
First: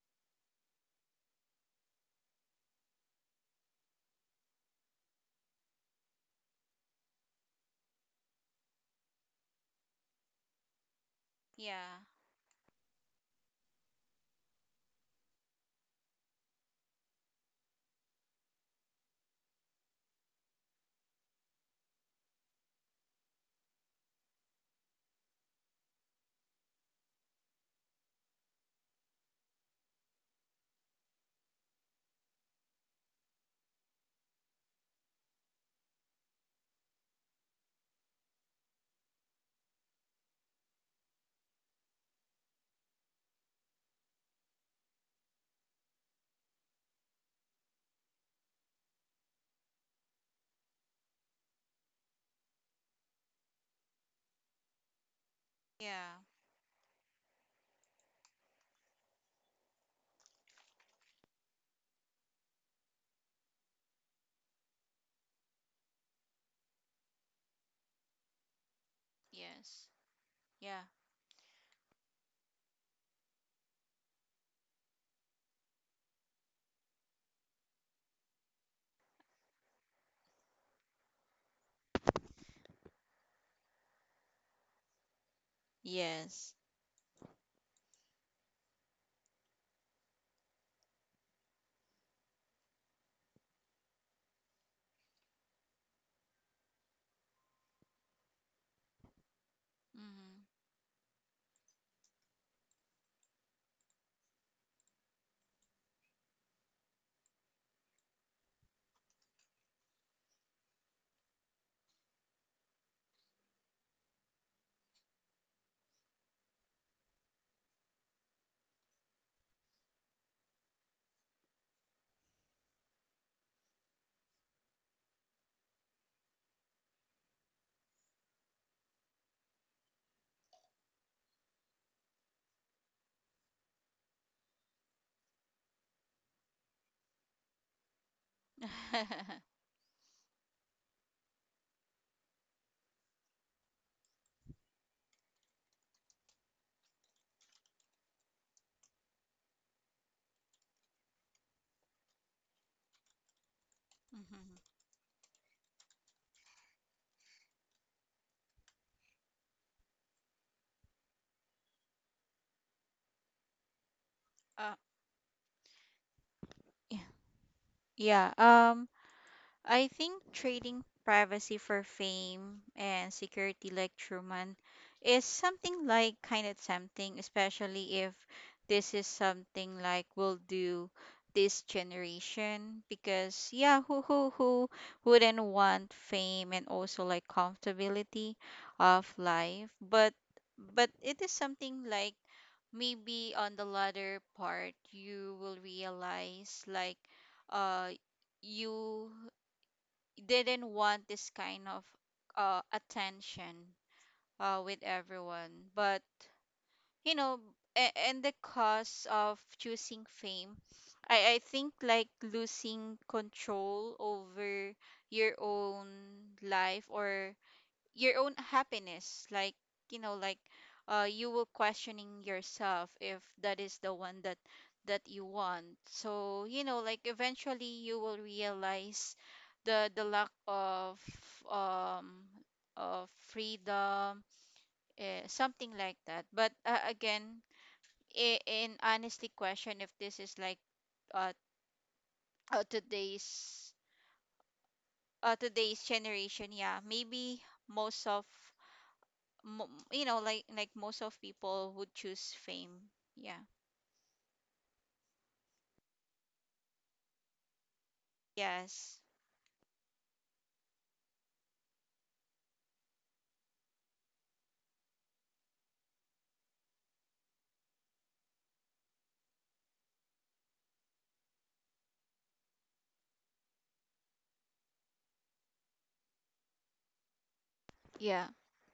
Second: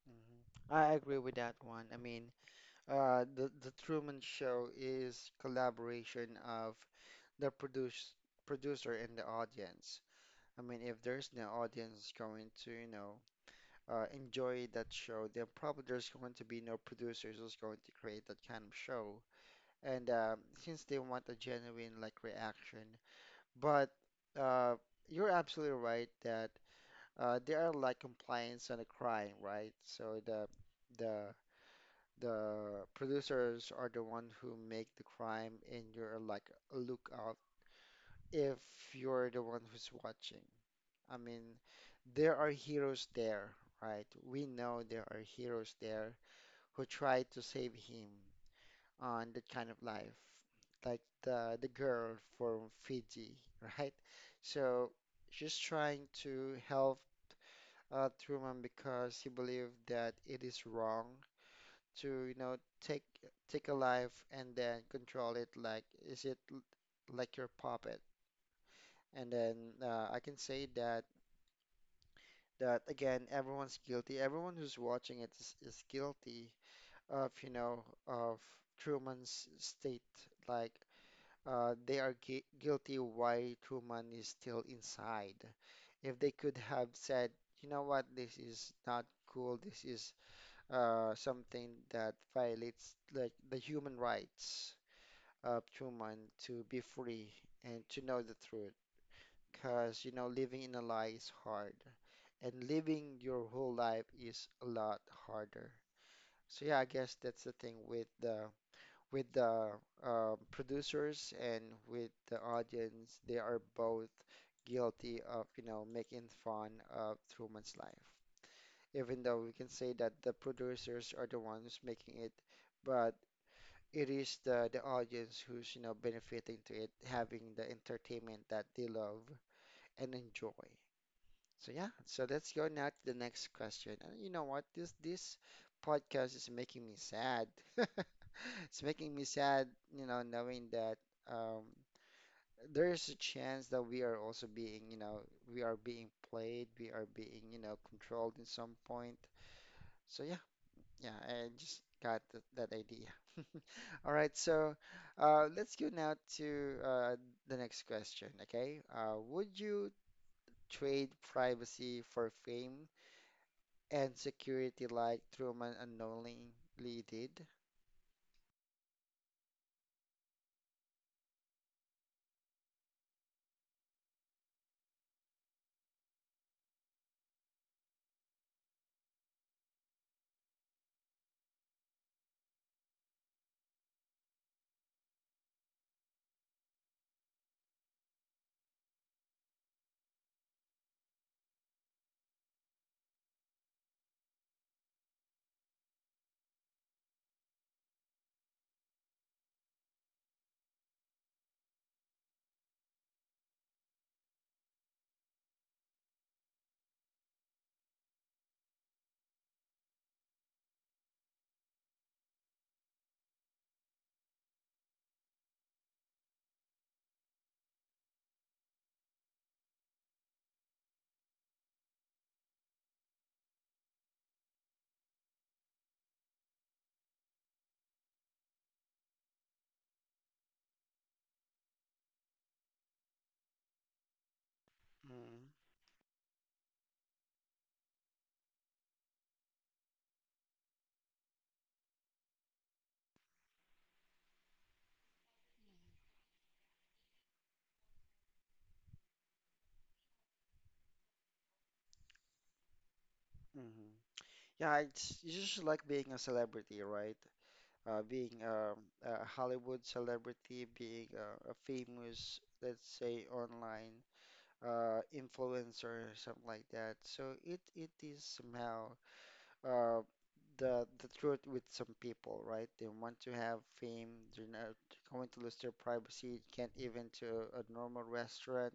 Mm-hmm. I agree with that one. I mean, The Truman Show is collaboration of the producer and the audience. I mean, if there's no Yeah. audience going to, enjoy that show, then probably there's going to be no producers who's going to create that kind of show. And Since they want a genuine like reaction, but uh, you're absolutely right that they are like compliance and a crime, right? So the the the producers are the one who make the crime and you're like a lookout if you're the one who's watching. I mean, there are heroes there, right? We know there are heroes there who try to save him on that kind of life, like the girl from Fiji, right? So she's trying Yeah. to help Truman because he believed that it is wrong to, you know, take take a life and then control it like is like your puppet? And then Yes. I can say Yeah. that that again, everyone's guilty. Everyone who's watching it is guilty of, you know, of Truman's state. Like they are guilty why Truman is still inside. If they Yes. could have said, you know what, this is not cool. This is something that violates like the human rights of human to be free and to know the truth. Because, you know, Mm-hmm. living in a lie is hard, and living your whole life is a lot harder. So yeah, I guess that's the thing with the producers and with the audience. They are both guilty of, you know, making fun of Truman's life. Even though we can say that the producers are the ones making it, but it is the audience who's, you know, benefiting to it, having the entertainment that they love and enjoy. So yeah, so let's go now to the next question. And you know what, this podcast is making me sad. It's making me sad, you know, knowing that um there is a chance that we are also being, you know, we are being played, we are being, you know, controlled in some point. So yeah. Yeah, I just got th that idea. All right, Mm-hmm. so let's go now to uh, the next question, okay? Would you trade privacy for fame and uh security like Truman unknowingly yeah. did? Yeah. I think trading privacy for fame and security like Truman is something like kind of tempting, especially if this is something like will do this generation. Because, yeah, who wouldn't want fame, and also like comfortability of life? But, it is something like maybe on the latter part, you will realize, like, uh you didn't want this kind of attention with everyone. But, you know, and the cost of choosing fame, I think, like, losing control over your own life, or your own happiness, like, you know, like, you will questioning yourself if that is the one that you want. So, you know, like, eventually you will realize the lack um of freedom, Mm, something like that. But, again, in honestly question if this is like, uh, today's, today's generation. Yeah, maybe most of, you know, like, most of people would choose fame. Yeah. mhm. Yeah, it's just like being a celebrity, right? Being Yes. a Hollywood celebrity, being a famous, let's say, online influencer, or something like that. So it is somehow uh, the truth with some people, right? They want to have fame. They're not going to lose their privacy. Can't even to a normal Yeah. restaurant.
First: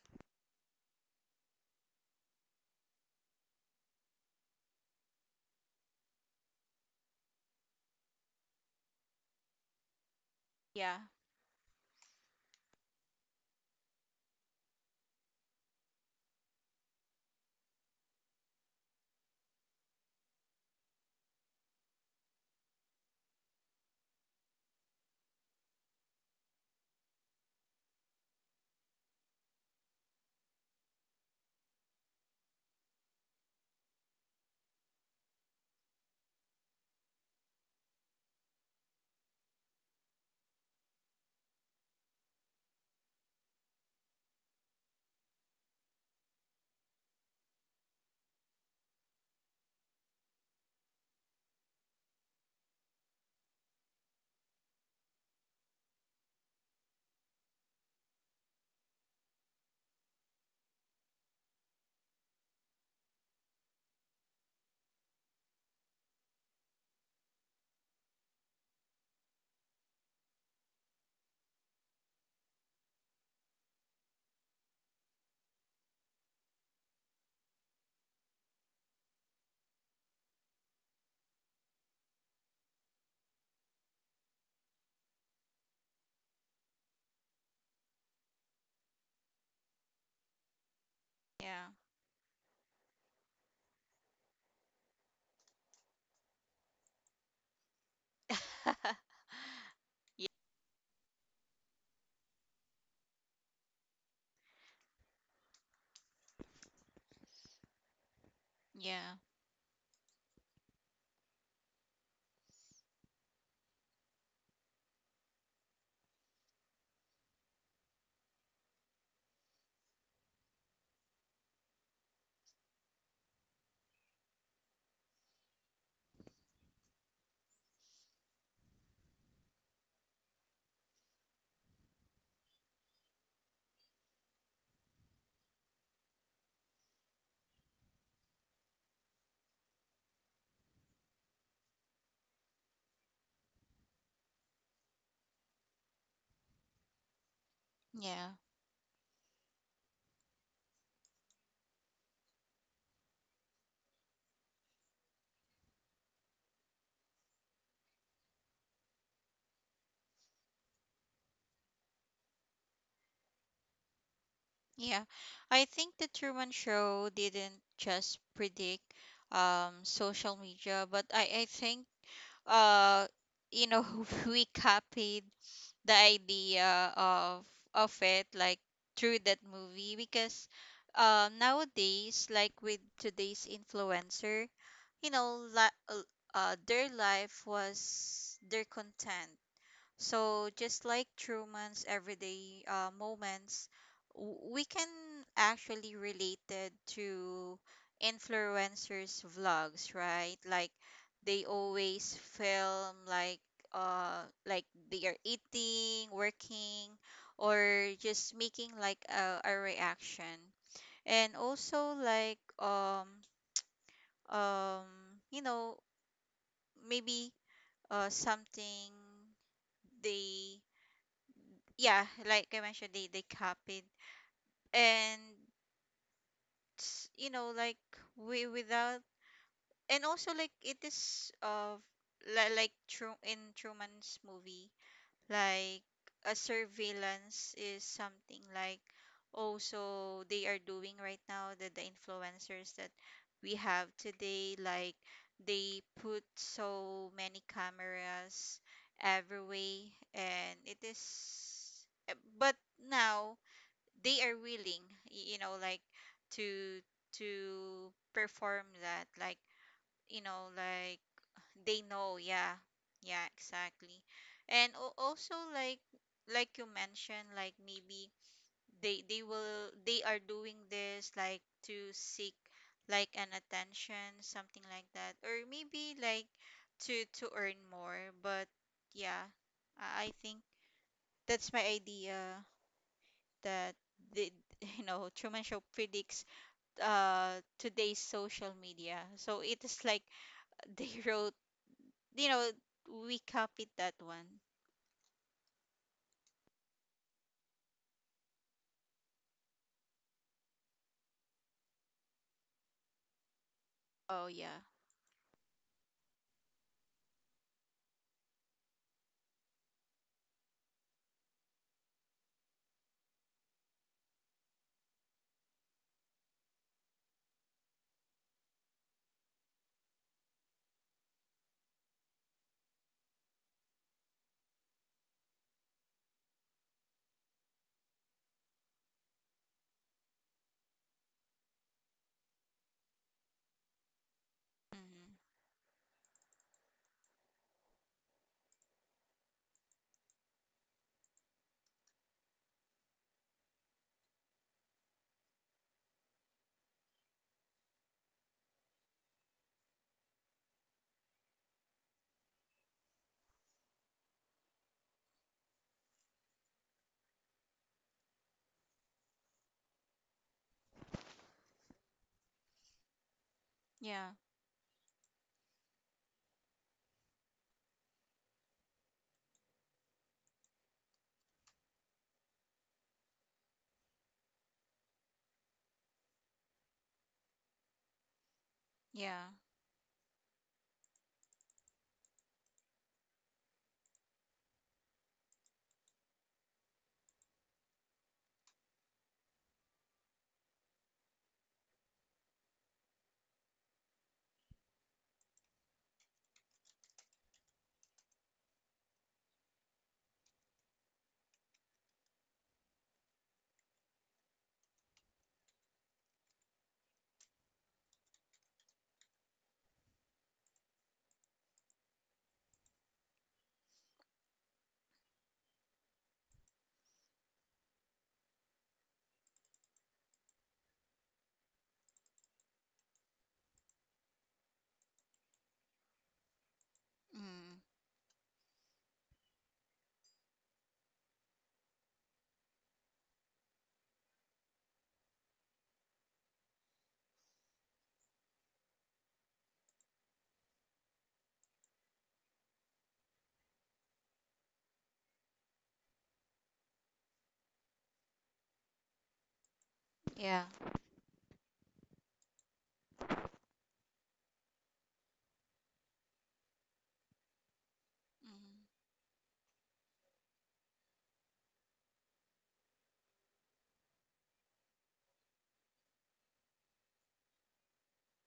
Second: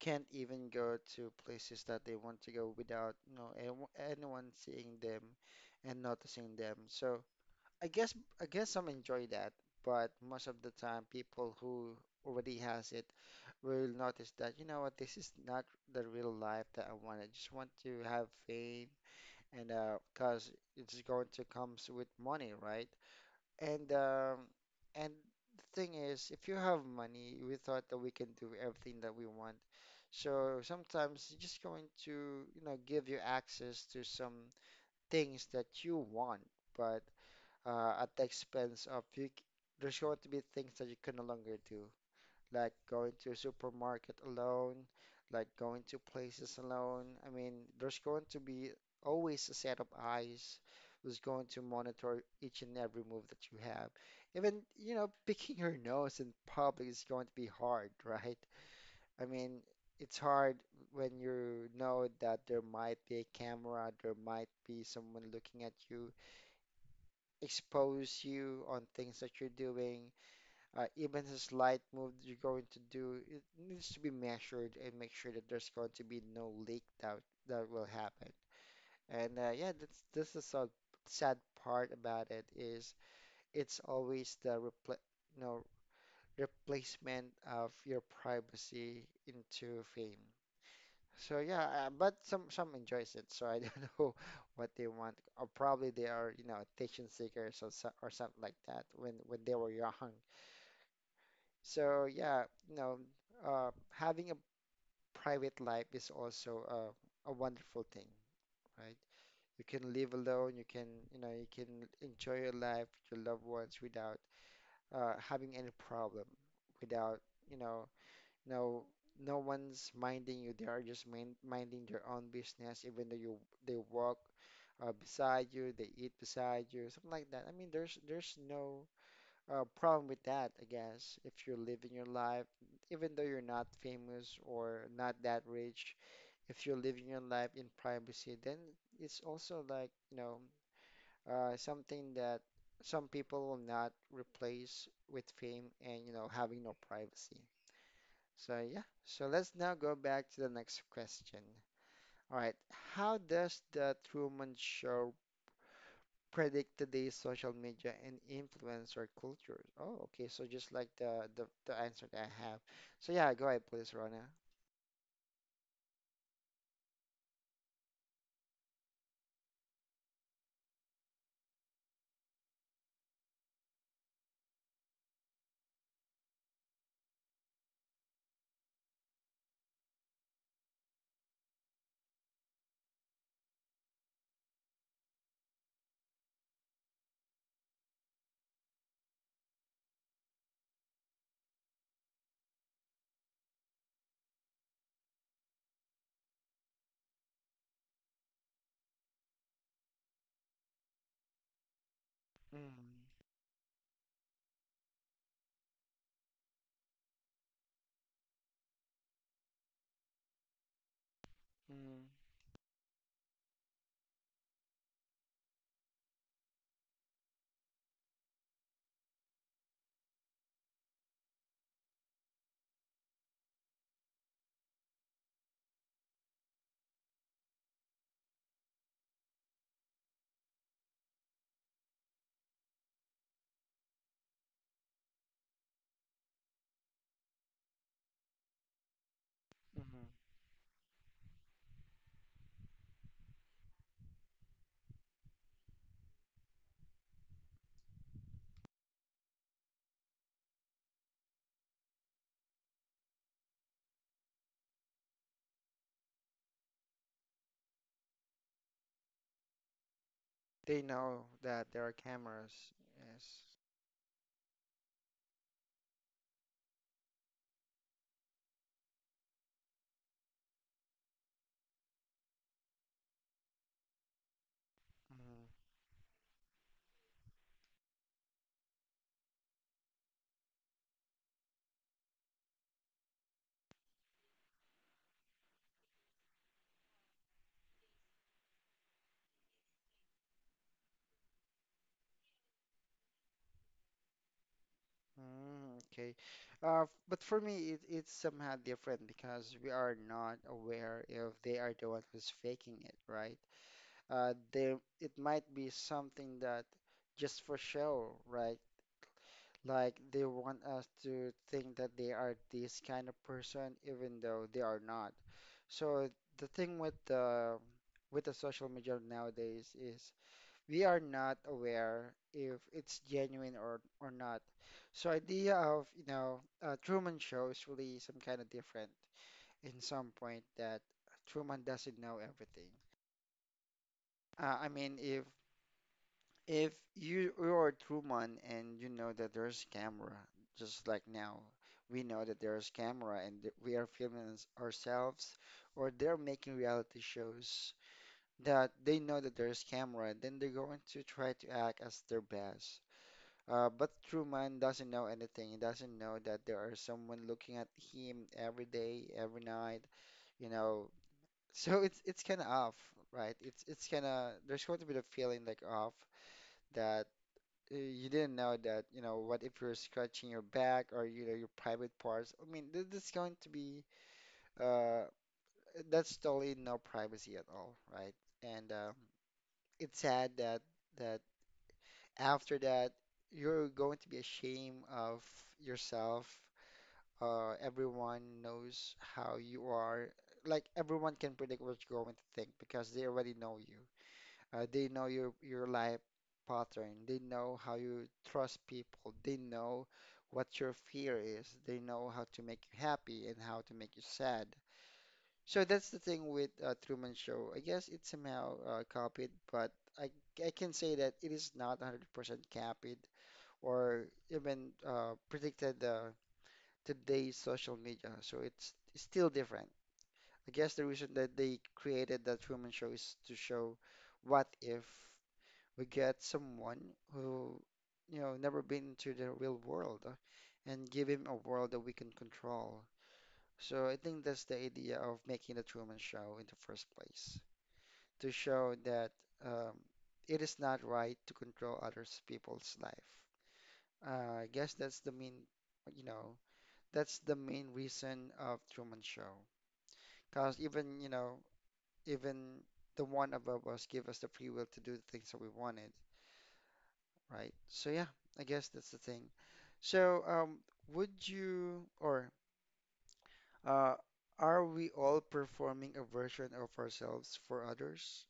Can't even go to places that they want to go without, you know, anyone seeing them and noticing them. So. I guess I guess some enjoy that, but most of the Yeah. time, people who already has it will notice that, you know what, this is not the real life that I want. I just want to have fame, and because it's going to comes with money, right? And um, and the thing is, if you have money, we thought that we can do everything that we want. So sometimes it's just going to, you know, give you access to some things that you want, but at the expense of you. There's going to be things that you can no longer do, like going to a supermarket alone, like going to places alone. I mean, there's going to be always a set of eyes who's going to monitor each and every move that you have. Even, you know, picking your nose in public is going to be hard, right? I mean, it's hard when you know that there might be a camera, there might be someone looking at you expose you on things that you're doing. Even a slight move that you're going to do, it needs to be measured and make sure that there's going to be no leak that will happen. And yeah, that's this is a sad part about it is it's always the repl you know, replacement of your privacy into fame. So Yeah. yeah, but some enjoys it. So I don't know what they want, or probably they are, you know, attention seekers or so, or something like that when they were young. So yeah, you know, having a private life is also a wonderful thing, right? Yeah. You can live alone. You can, you know, you can enjoy your life, with your loved ones without having any problem, without, you know, No, no one's minding you. They are just minding their own business, even though you they walk beside you, they eat beside you, something like that. I mean, there's no problem with that, I guess, if you're living your life, even though you're not famous or not that rich, if you're living your life in privacy, then it's also like, you know, something that some people will not replace with fame and, you know, having no privacy. Yeah. So yeah, so let's now go back to the next question. All right, how does the Truman Show predict today's social media and influencer culture? Oh, okay, so just like the answer that I have. So yeah, go ahead, please, Rona. Yeah, I think the Truman Show didn't just predict social media, but I think uh you know, we copied the idea of it, like, through that movie. Because nowadays, like, with today's influencer, you know, uh, their life was their content. So just like Truman's everyday moments, we can actually relate it to influencers' vlogs, right? Like, they always film Mm, like like, they are eating, working, or just making like a reaction. And also mm, like, um you know, maybe something they, yeah, like I mentioned, they copied. And, you know, like, we without, and also like, it is of, like, true in Truman's movie, like, a surveillance is something like mm. also they are doing right now, that the influencers that we have today, like, they put so many cameras everywhere, and it is, but now they are willing, you know, like, to perform that, like, you know, They like, know that they there are know, cameras. yeah. Yeah, Yes. exactly. And, also like you mentioned, like, maybe they will, they are doing this like to seek like an attention, something like that, Mm, or maybe like, to earn more. But, yeah, I think that's my idea, that the you know, Truman Show predicts today's social media. So it is like, they wrote, you know, we copied that one. mm, okay. But for me, it, it's somehow different because we are not aware if they are the one who's faking it, right? Oh, Uh, yeah. there it might be something that just for show, right? Like they want us to think that they are this kind of person, even though they are not. So the thing with the social media nowadays is we are not aware if it's genuine or not. So idea of, you know, Truman Show is really some kind of different in some point that Truman doesn't know everything. I mean, if Hmm. You you are a true man and you know that there's camera, just like now, we know that there's camera and that we are filming ourselves, or they're making reality shows that they know that there's camera, then they're going to try to act as their best. But true man doesn't know anything. He doesn't know that there are someone looking at him every day, every night, you know. So it's kind of off, right? It's kind Yeah. of there's going to be the feeling like off that you didn't know that, you know, what if you're scratching your back or, you know, your private parts? I mean, this is going to be, uh, that's totally no privacy at all, right? And Yeah. It's sad that that after that, you're going to be ashamed of yourself. Everyone knows how you are. Like everyone can predict what you're going to think because they already know you. They know your life pattern. They know how you trust people. They know what your fear is. They know how to make you happy and how to make you sad. So that's the thing with Truman Show. I guess it's somehow copied, but I I can say that it is not 100% copied or even predicted today's social media. So it's still different. I guess the reason that they created the Truman Show is to show what if we get someone who, Mm. you know, never been into the real world and give him a world that we can control. So I think that's the idea of making the Truman Show in the first place, to show that um, it is not right to control others people's life. I guess that's the main, you know, that's the main reason of Truman Show. Yeah. Because even, you know, even the one above us give us the free will to do the things that we wanted, right? So yeah, I Mhm. guess that's the thing. So, would you or uh, are we all performing a version of ourselves for others?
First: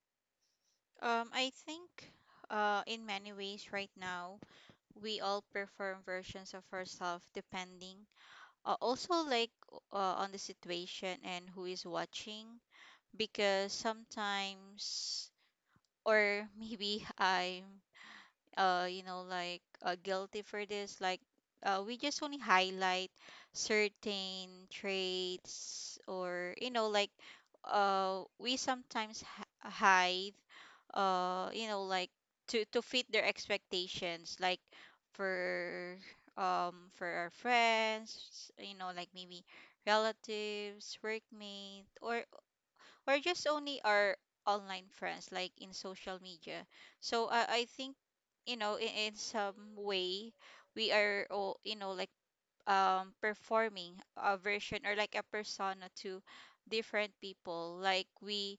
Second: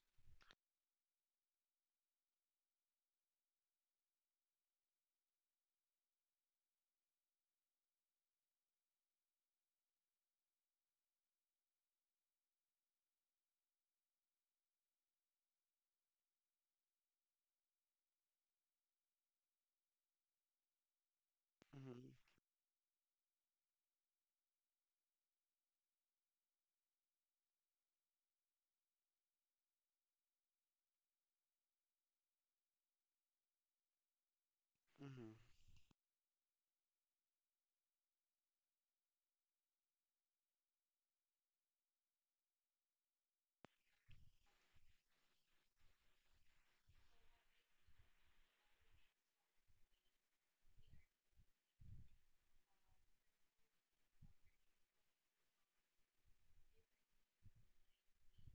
I think, in many ways right now, we all perform versions of ourselves, depending also, like, on the situation and who is watching. Because sometimes, or maybe I'm you know, like, guilty for this, like, we Mm-hmm, just only highlight certain traits, or, you know, like, we sometimes hide, you know, like, to fit their expectations, like mm-hmm, for, for our friends, you know, like maybe relatives, workmate, or we're just only our online friends, like, in social media. So I think, you know, in some way, we are all, you know, like, performing a version, or like a persona, to different people. Like we,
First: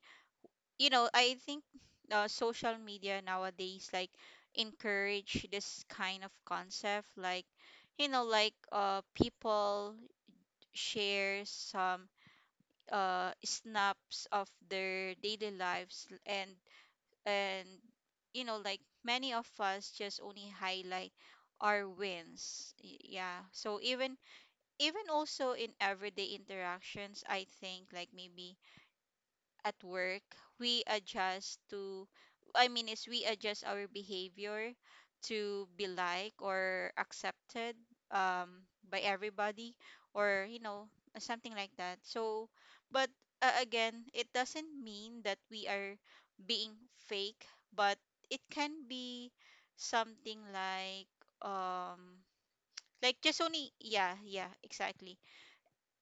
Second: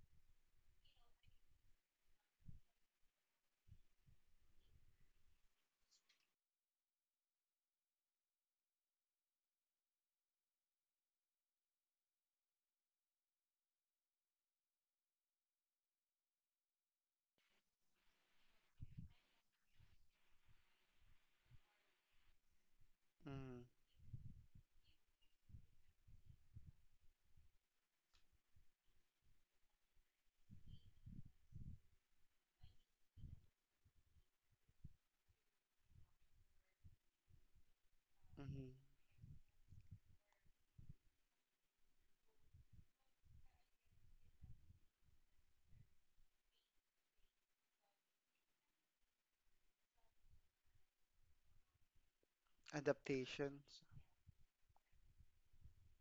you know, I think, social media nowadays, like, encourage this kind of concept, like, you know, like, people share some snaps of their daily lives, and and you know, like, many of us just only highlight our wins. Yeah, mm-hmm, so even, even also in everyday interactions, I think, like, maybe at work, we adjust to, I mean, is we adjust our behavior to be like or accepted mm-hmm. by everybody, or, you know, something like that. So, but again, it doesn't mean that we are being fake, but it can be something um, like just only, Adaptations. yeah, yeah, exactly.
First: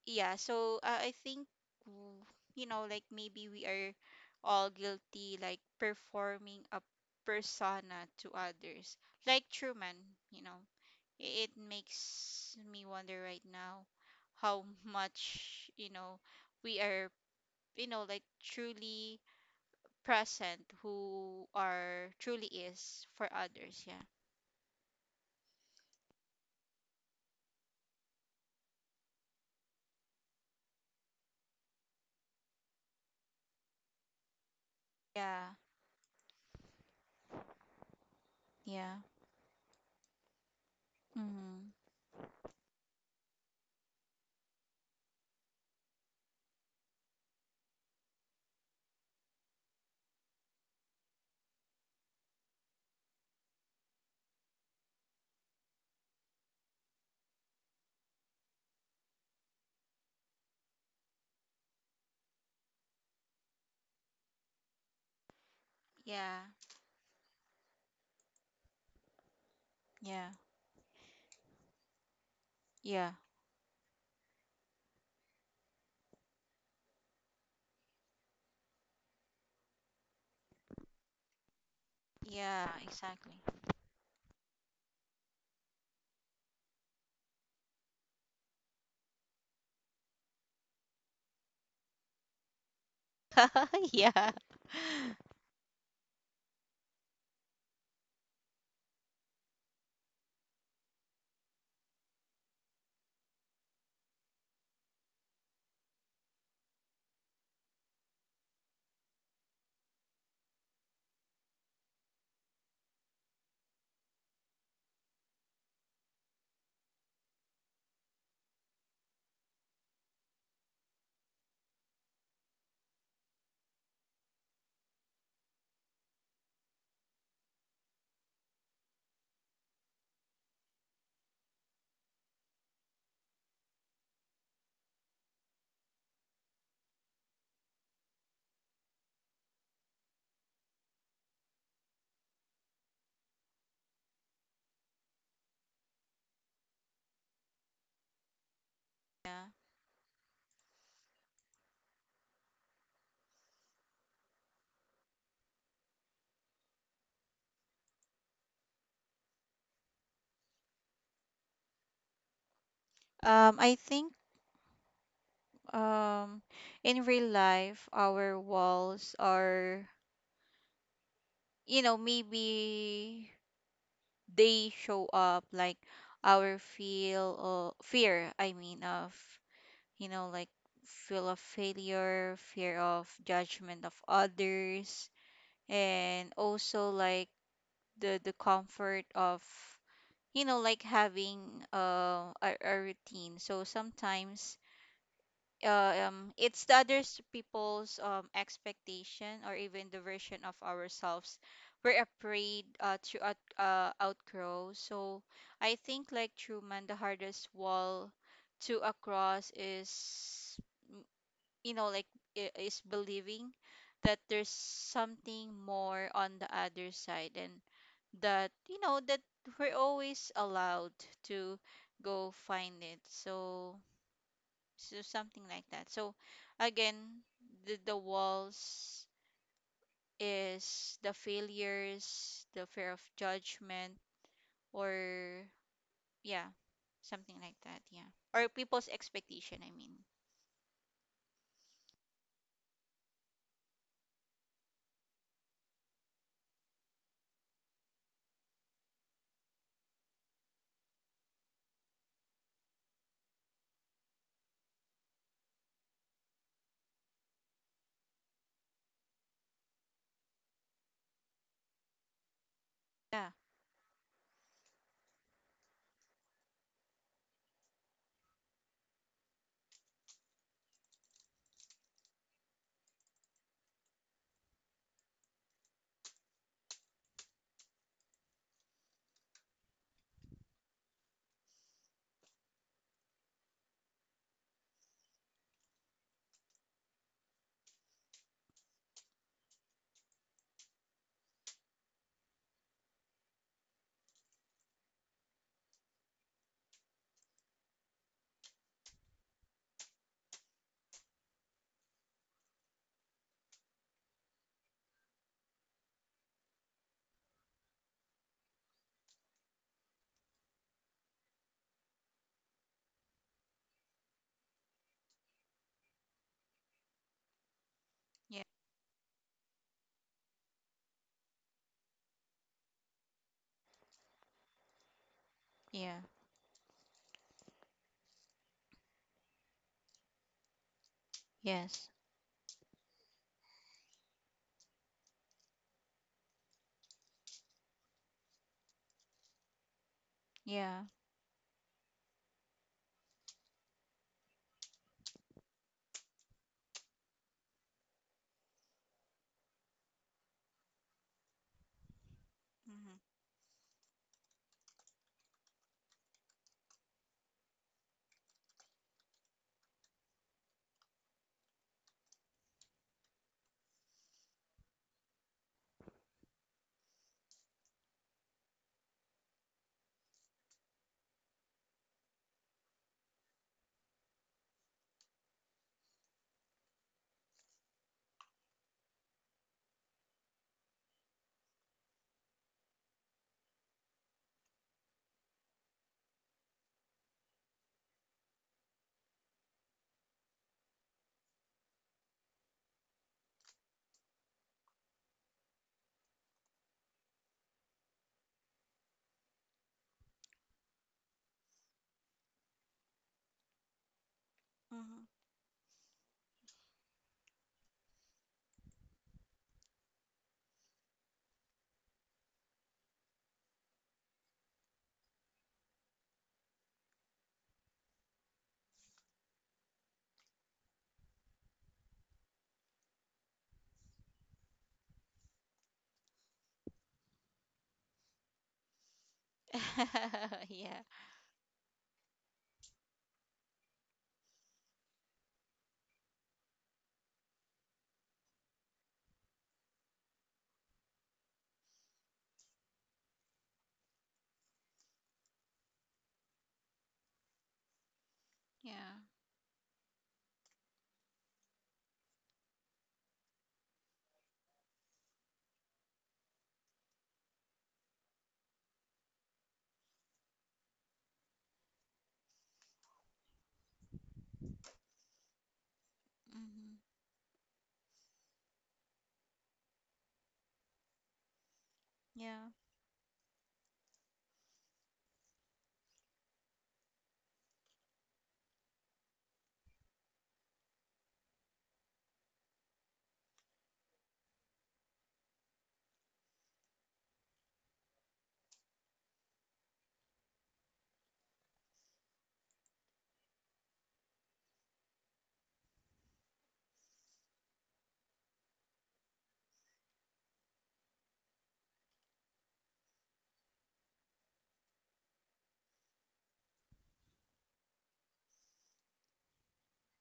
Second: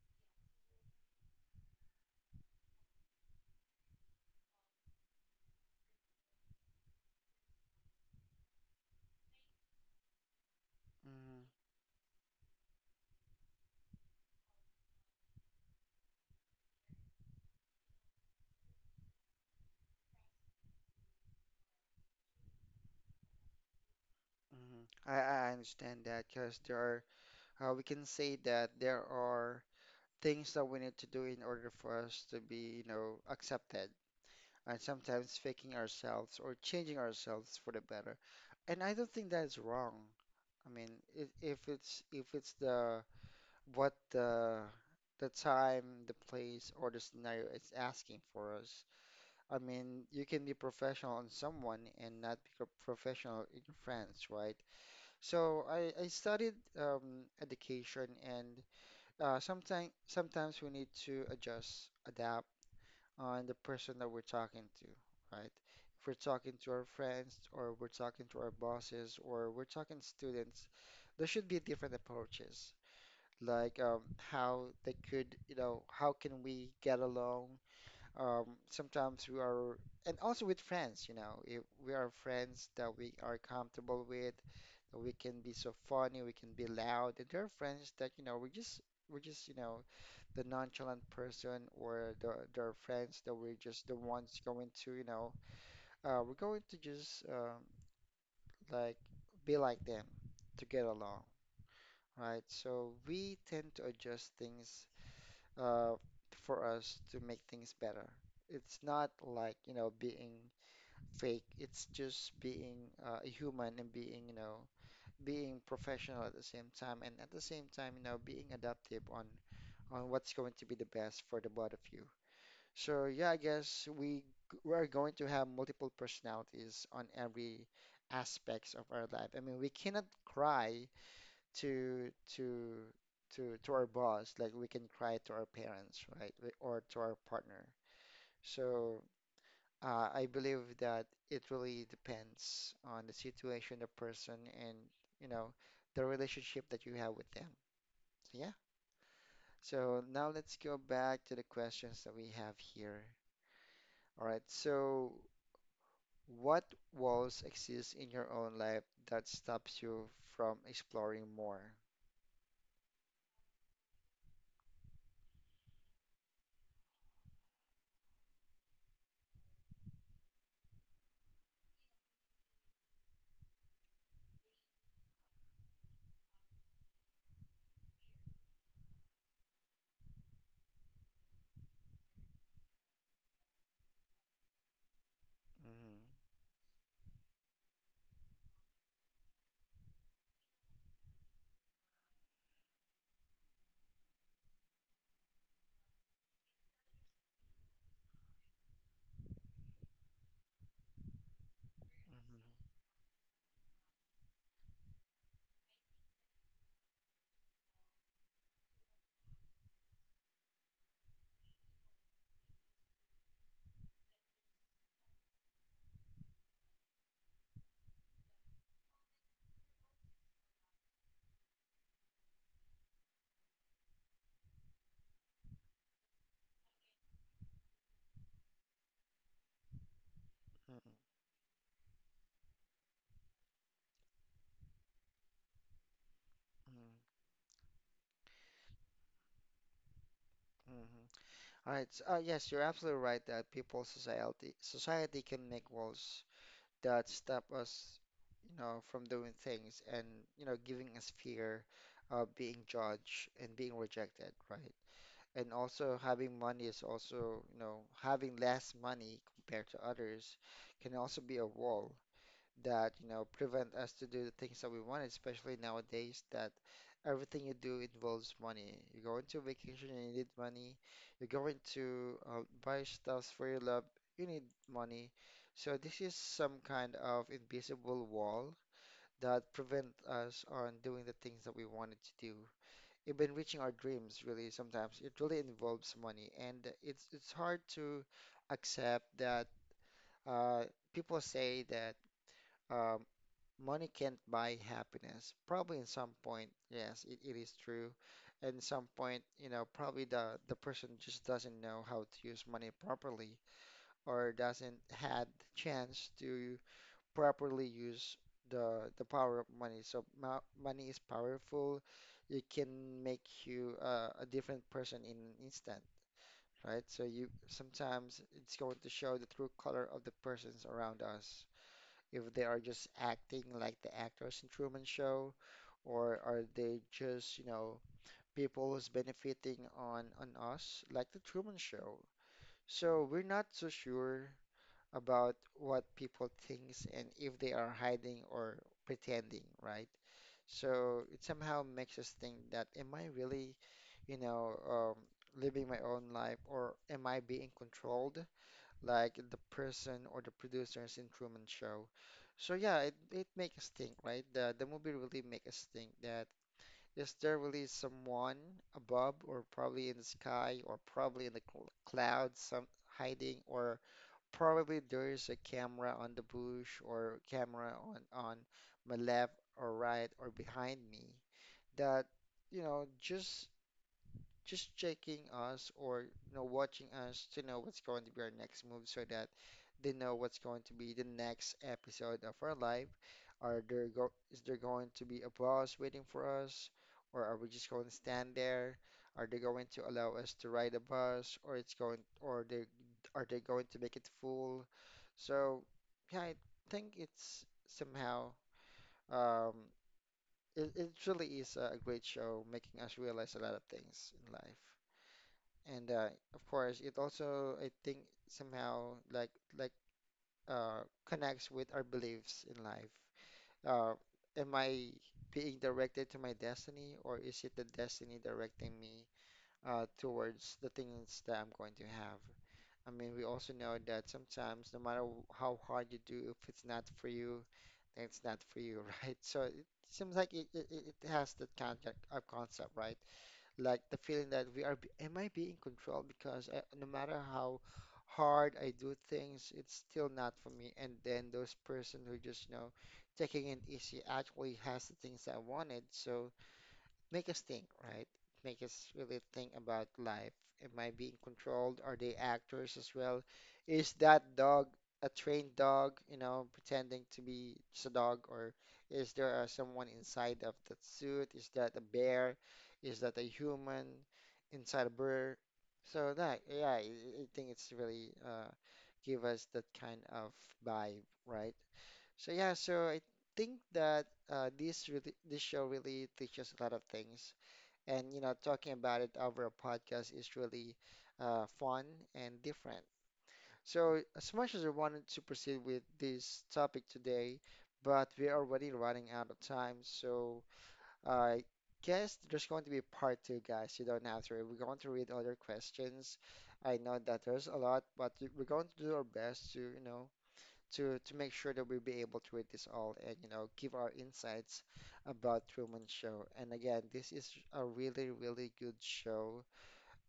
Yeah. So I think, w- you know, like, maybe we are all guilty, like, performing a persona to others, like Truman. You know, Mm-hmm, it makes me wonder right now how much, you know, we are, you know, like, truly present, who are truly is for others, yeah. mm-hmm. I understand that because there are, we can say that there are things that we need to do in order for us to be, you know, accepted. And sometimes Yeah. faking ourselves or changing ourselves for the better. And I Yeah. don't think that's wrong. I mean, if, if Mm-hmm. it's if it's the what the time, the place, or the scenario it's asking for us. I mean, you can be professional on someone and not be a professional in friends, right? So I studied education, and sometimes we need to adjust, adapt on the person that we're talking to, right? If we're Yeah. talking to our friends, or we're talking to our bosses, or we're talking Yeah. students, there should be different approaches Yeah. like how they could, you know, how can we get along? Sometimes we are, and also with friends, you know, if we are friends Yeah, that we exactly. are comfortable with, that we can be so funny, we can be loud, and there are friends that, you know, we're just, you know, the nonchalant person, or the there are friends that we're just the Yeah. ones going to, you know, we're going to just like be like them to get along, right? So we tend to adjust things uh, for us to make things better. It's not like, you know, being fake. It's just being a human and being, you know, being professional at the same time, and at the same time, you know, being adaptive on what's going to be the best for the both of you. So yeah, I guess we're going to have multiple personalities on every aspects of our life. I mean, we cannot cry to to to our boss like we can cry to our parents, right? Or to our partner. So I believe that it really depends on the situation, the person, and you know, the relationship that you have with them. So yeah. Yeah. So now let's go back to the questions that we have here. All right, so what walls exist in your own life that stops you from exploring more? I think, um, in real life, our walls are, you know, maybe they show up like our feel or fear, I mean, of, you know, like, feel of failure, fear of judgment of others, Mhm, and also like, the comfort of, you know, like, having a routine. So sometimes, it's the other people's expectation, or even the version of ourselves we're mhm, afraid to out, outgrow. So, I think, like Truman, the hardest wall to across is, mm, you know, like, is believing that there's something more on the other side, and that, you know, that we're always allowed to go find it. So, something like that. So again, the walls is the failures, the fear of judgment, or, yeah, mhm, something like that. Yeah, or people's expectation, I mean. mhm, mhm. All right. So, yes, you're absolutely right that people, society can make walls that stop us, you know, from doing things and you know, giving us fear of being judged and being rejected, right? And also having money is also, you know, having less money compared to others can also be a wall that you know, Yeah. prevent us to do the things that we want, especially nowadays that everything you do involves money. You're going to vacation and you need money. You're going to buy stuff for your love, you need money. So this is some kind of invisible wall that prevent us on doing the things that we wanted to do. Even reaching our dreams, really, sometimes it really involves money, and it's hard to accept that uh, people say that um, money can't buy happiness. Probably in some point, yes, it is true. And some point, you know, probably the person just doesn't know how to use money properly or doesn't had the chance to properly use the power of money. So mo money is powerful. It can make you a different person in an instant, right? So you sometimes Yeah. it's going to show the true color of the persons around us if they are just acting like the actors in Truman Show, Yeah. or are they just, you know, people who's benefiting on us like the Truman Yes. Show. So we're not so sure about what people thinks and if they are hiding or pretending, right? Yeah. So it somehow makes us think that am I really, you know, living my own life or am I being controlled like the person or the producers in Truman Show. So yeah, it, Mm-hmm. it makes us think, right? The movie really makes us think that is there really someone above or probably in the sky or probably in the cl clouds some hiding or probably there is a camera on the bush or camera on my left or right or behind me that you know, just checking us or you know, watching us to know what's going to be our next move so that they know what's going to be the next episode of our life. Are there go Is there going to be a boss waiting for us? Or are we just going to stand there? Are they going to allow us to ride a bus or it's going or they are they going to make it full? So yeah, I think it's somehow um it really is a great show making us realize a lot of things in life. And of course, it also, I think, somehow like connects with our beliefs in life. Uh, am I being directed to my destiny, or is it the destiny directing me towards the things that I'm going to have? I mean, we also know that sometimes, no matter how hard you do, if it's not for you, then it's not for you, right? So it Mm-hmm. seems like it it, it Yeah. it has that kind of concept, right? Like the feeling that we are, am I being controlled? Because I, no matter how hard I do things, it's still not for me. And then those person who just, you know, taking it easy actually has the things I wanted. So make us think, right? Make us Yeah. really think about life. Am I being controlled? Are they actors as well? Is that dog a trained dog, you know, pretending to be just a dog, or is there someone inside of that suit? Is that a bear? Is that a human inside a bird? So that, yeah, Mm-hmm. I think it's really give us that kind of vibe, right? So yeah, Yeah. so I think that this really, this show really teaches a lot of things, and you know, talking about it over a podcast is really fun and different. So, as much as I wanted to proceed with this topic today, but we're already running out of time. So, I guess there's going to be part two, guys. You don't have to worry. We're going to read other questions. I know that there's a lot, but we're going to do our best to, you know, to make sure that we'll be able to read this all and you know, give our insights about Truman Show. And again, this is a really really good show.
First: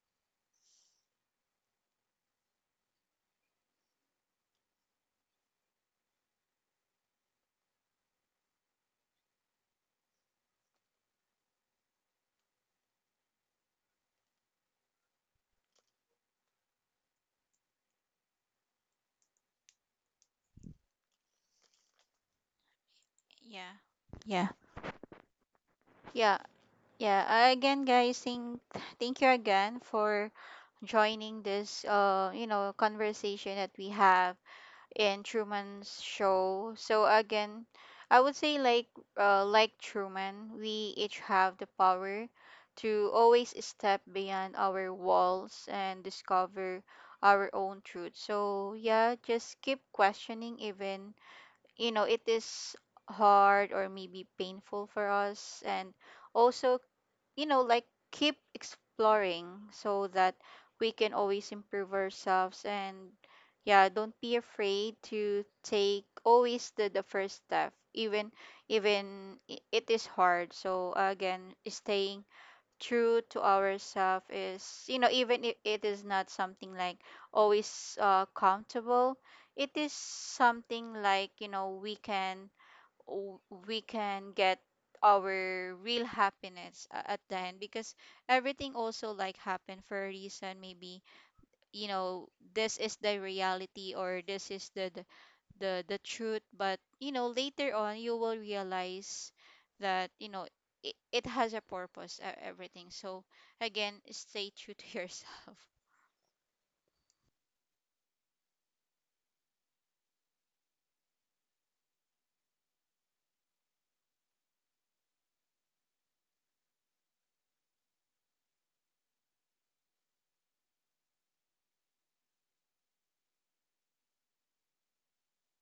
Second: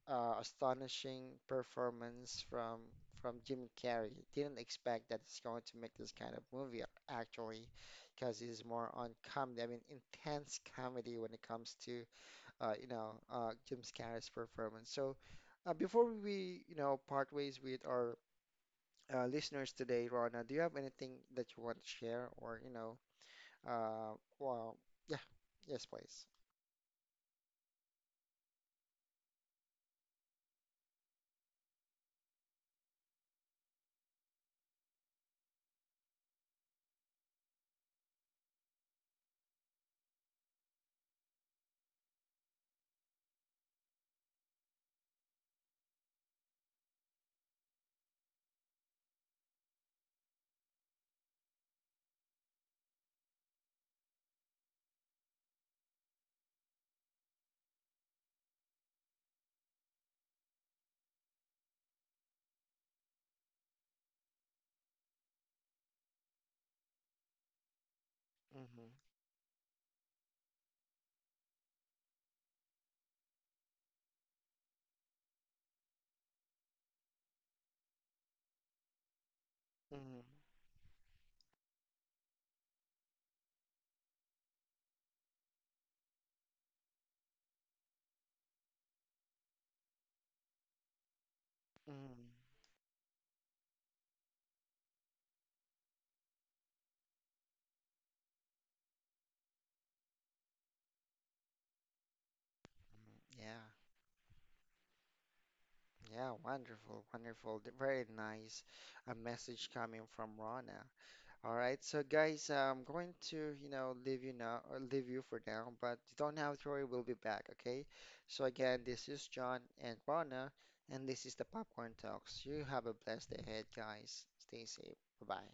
Astonishing performance from Jim Carrey. Didn't expect that it's going to make this kind of movie actually, because he's more on comedy. I mean, intense comedy when it comes to you know, Jim Carrey's performance. So. Before we, you know, part ways with our listeners today, Rona, do you have anything that you want to share or, you know, Yeah. uh, Yeah. well, yeah, yes, please. Yeah. Yeah. Again, guys, thank you again for joining this you know, conversation that we have in Truman's show. So again, I would say, like, like Truman, we each have the power to always step beyond our walls and discover our own truth. So yeah, just keep questioning, even you know it is hard or maybe painful for us. And also, you know, like, keep exploring, so that we can always improve ourselves. And yeah, don't be afraid to take always the first step, even, Mm-hmm. It is hard. So again, staying true to ourselves is, you know, even if it is not something like always comfortable, it is Mm-hmm. something like, you know, we can, w- we can get our real happiness at the end. Because everything also like happened for a reason. Maybe, you know, Mm-hmm. this is the reality, or this is the truth. But, you know, later on, you will realize that, you know, it has a purpose, everything. So Yeah. again, stay true to yourself. Yeah, wonderful, wonderful. Very nice a message coming from Rana. All right, so guys, I'm going to, you know, leave you now or leave you for now, but you don't have to worry, we'll be back, okay? So again, this is John and Rana, and this is the Popcorn Talks. You have a blessed day ahead, guys. Stay safe. Bye-bye.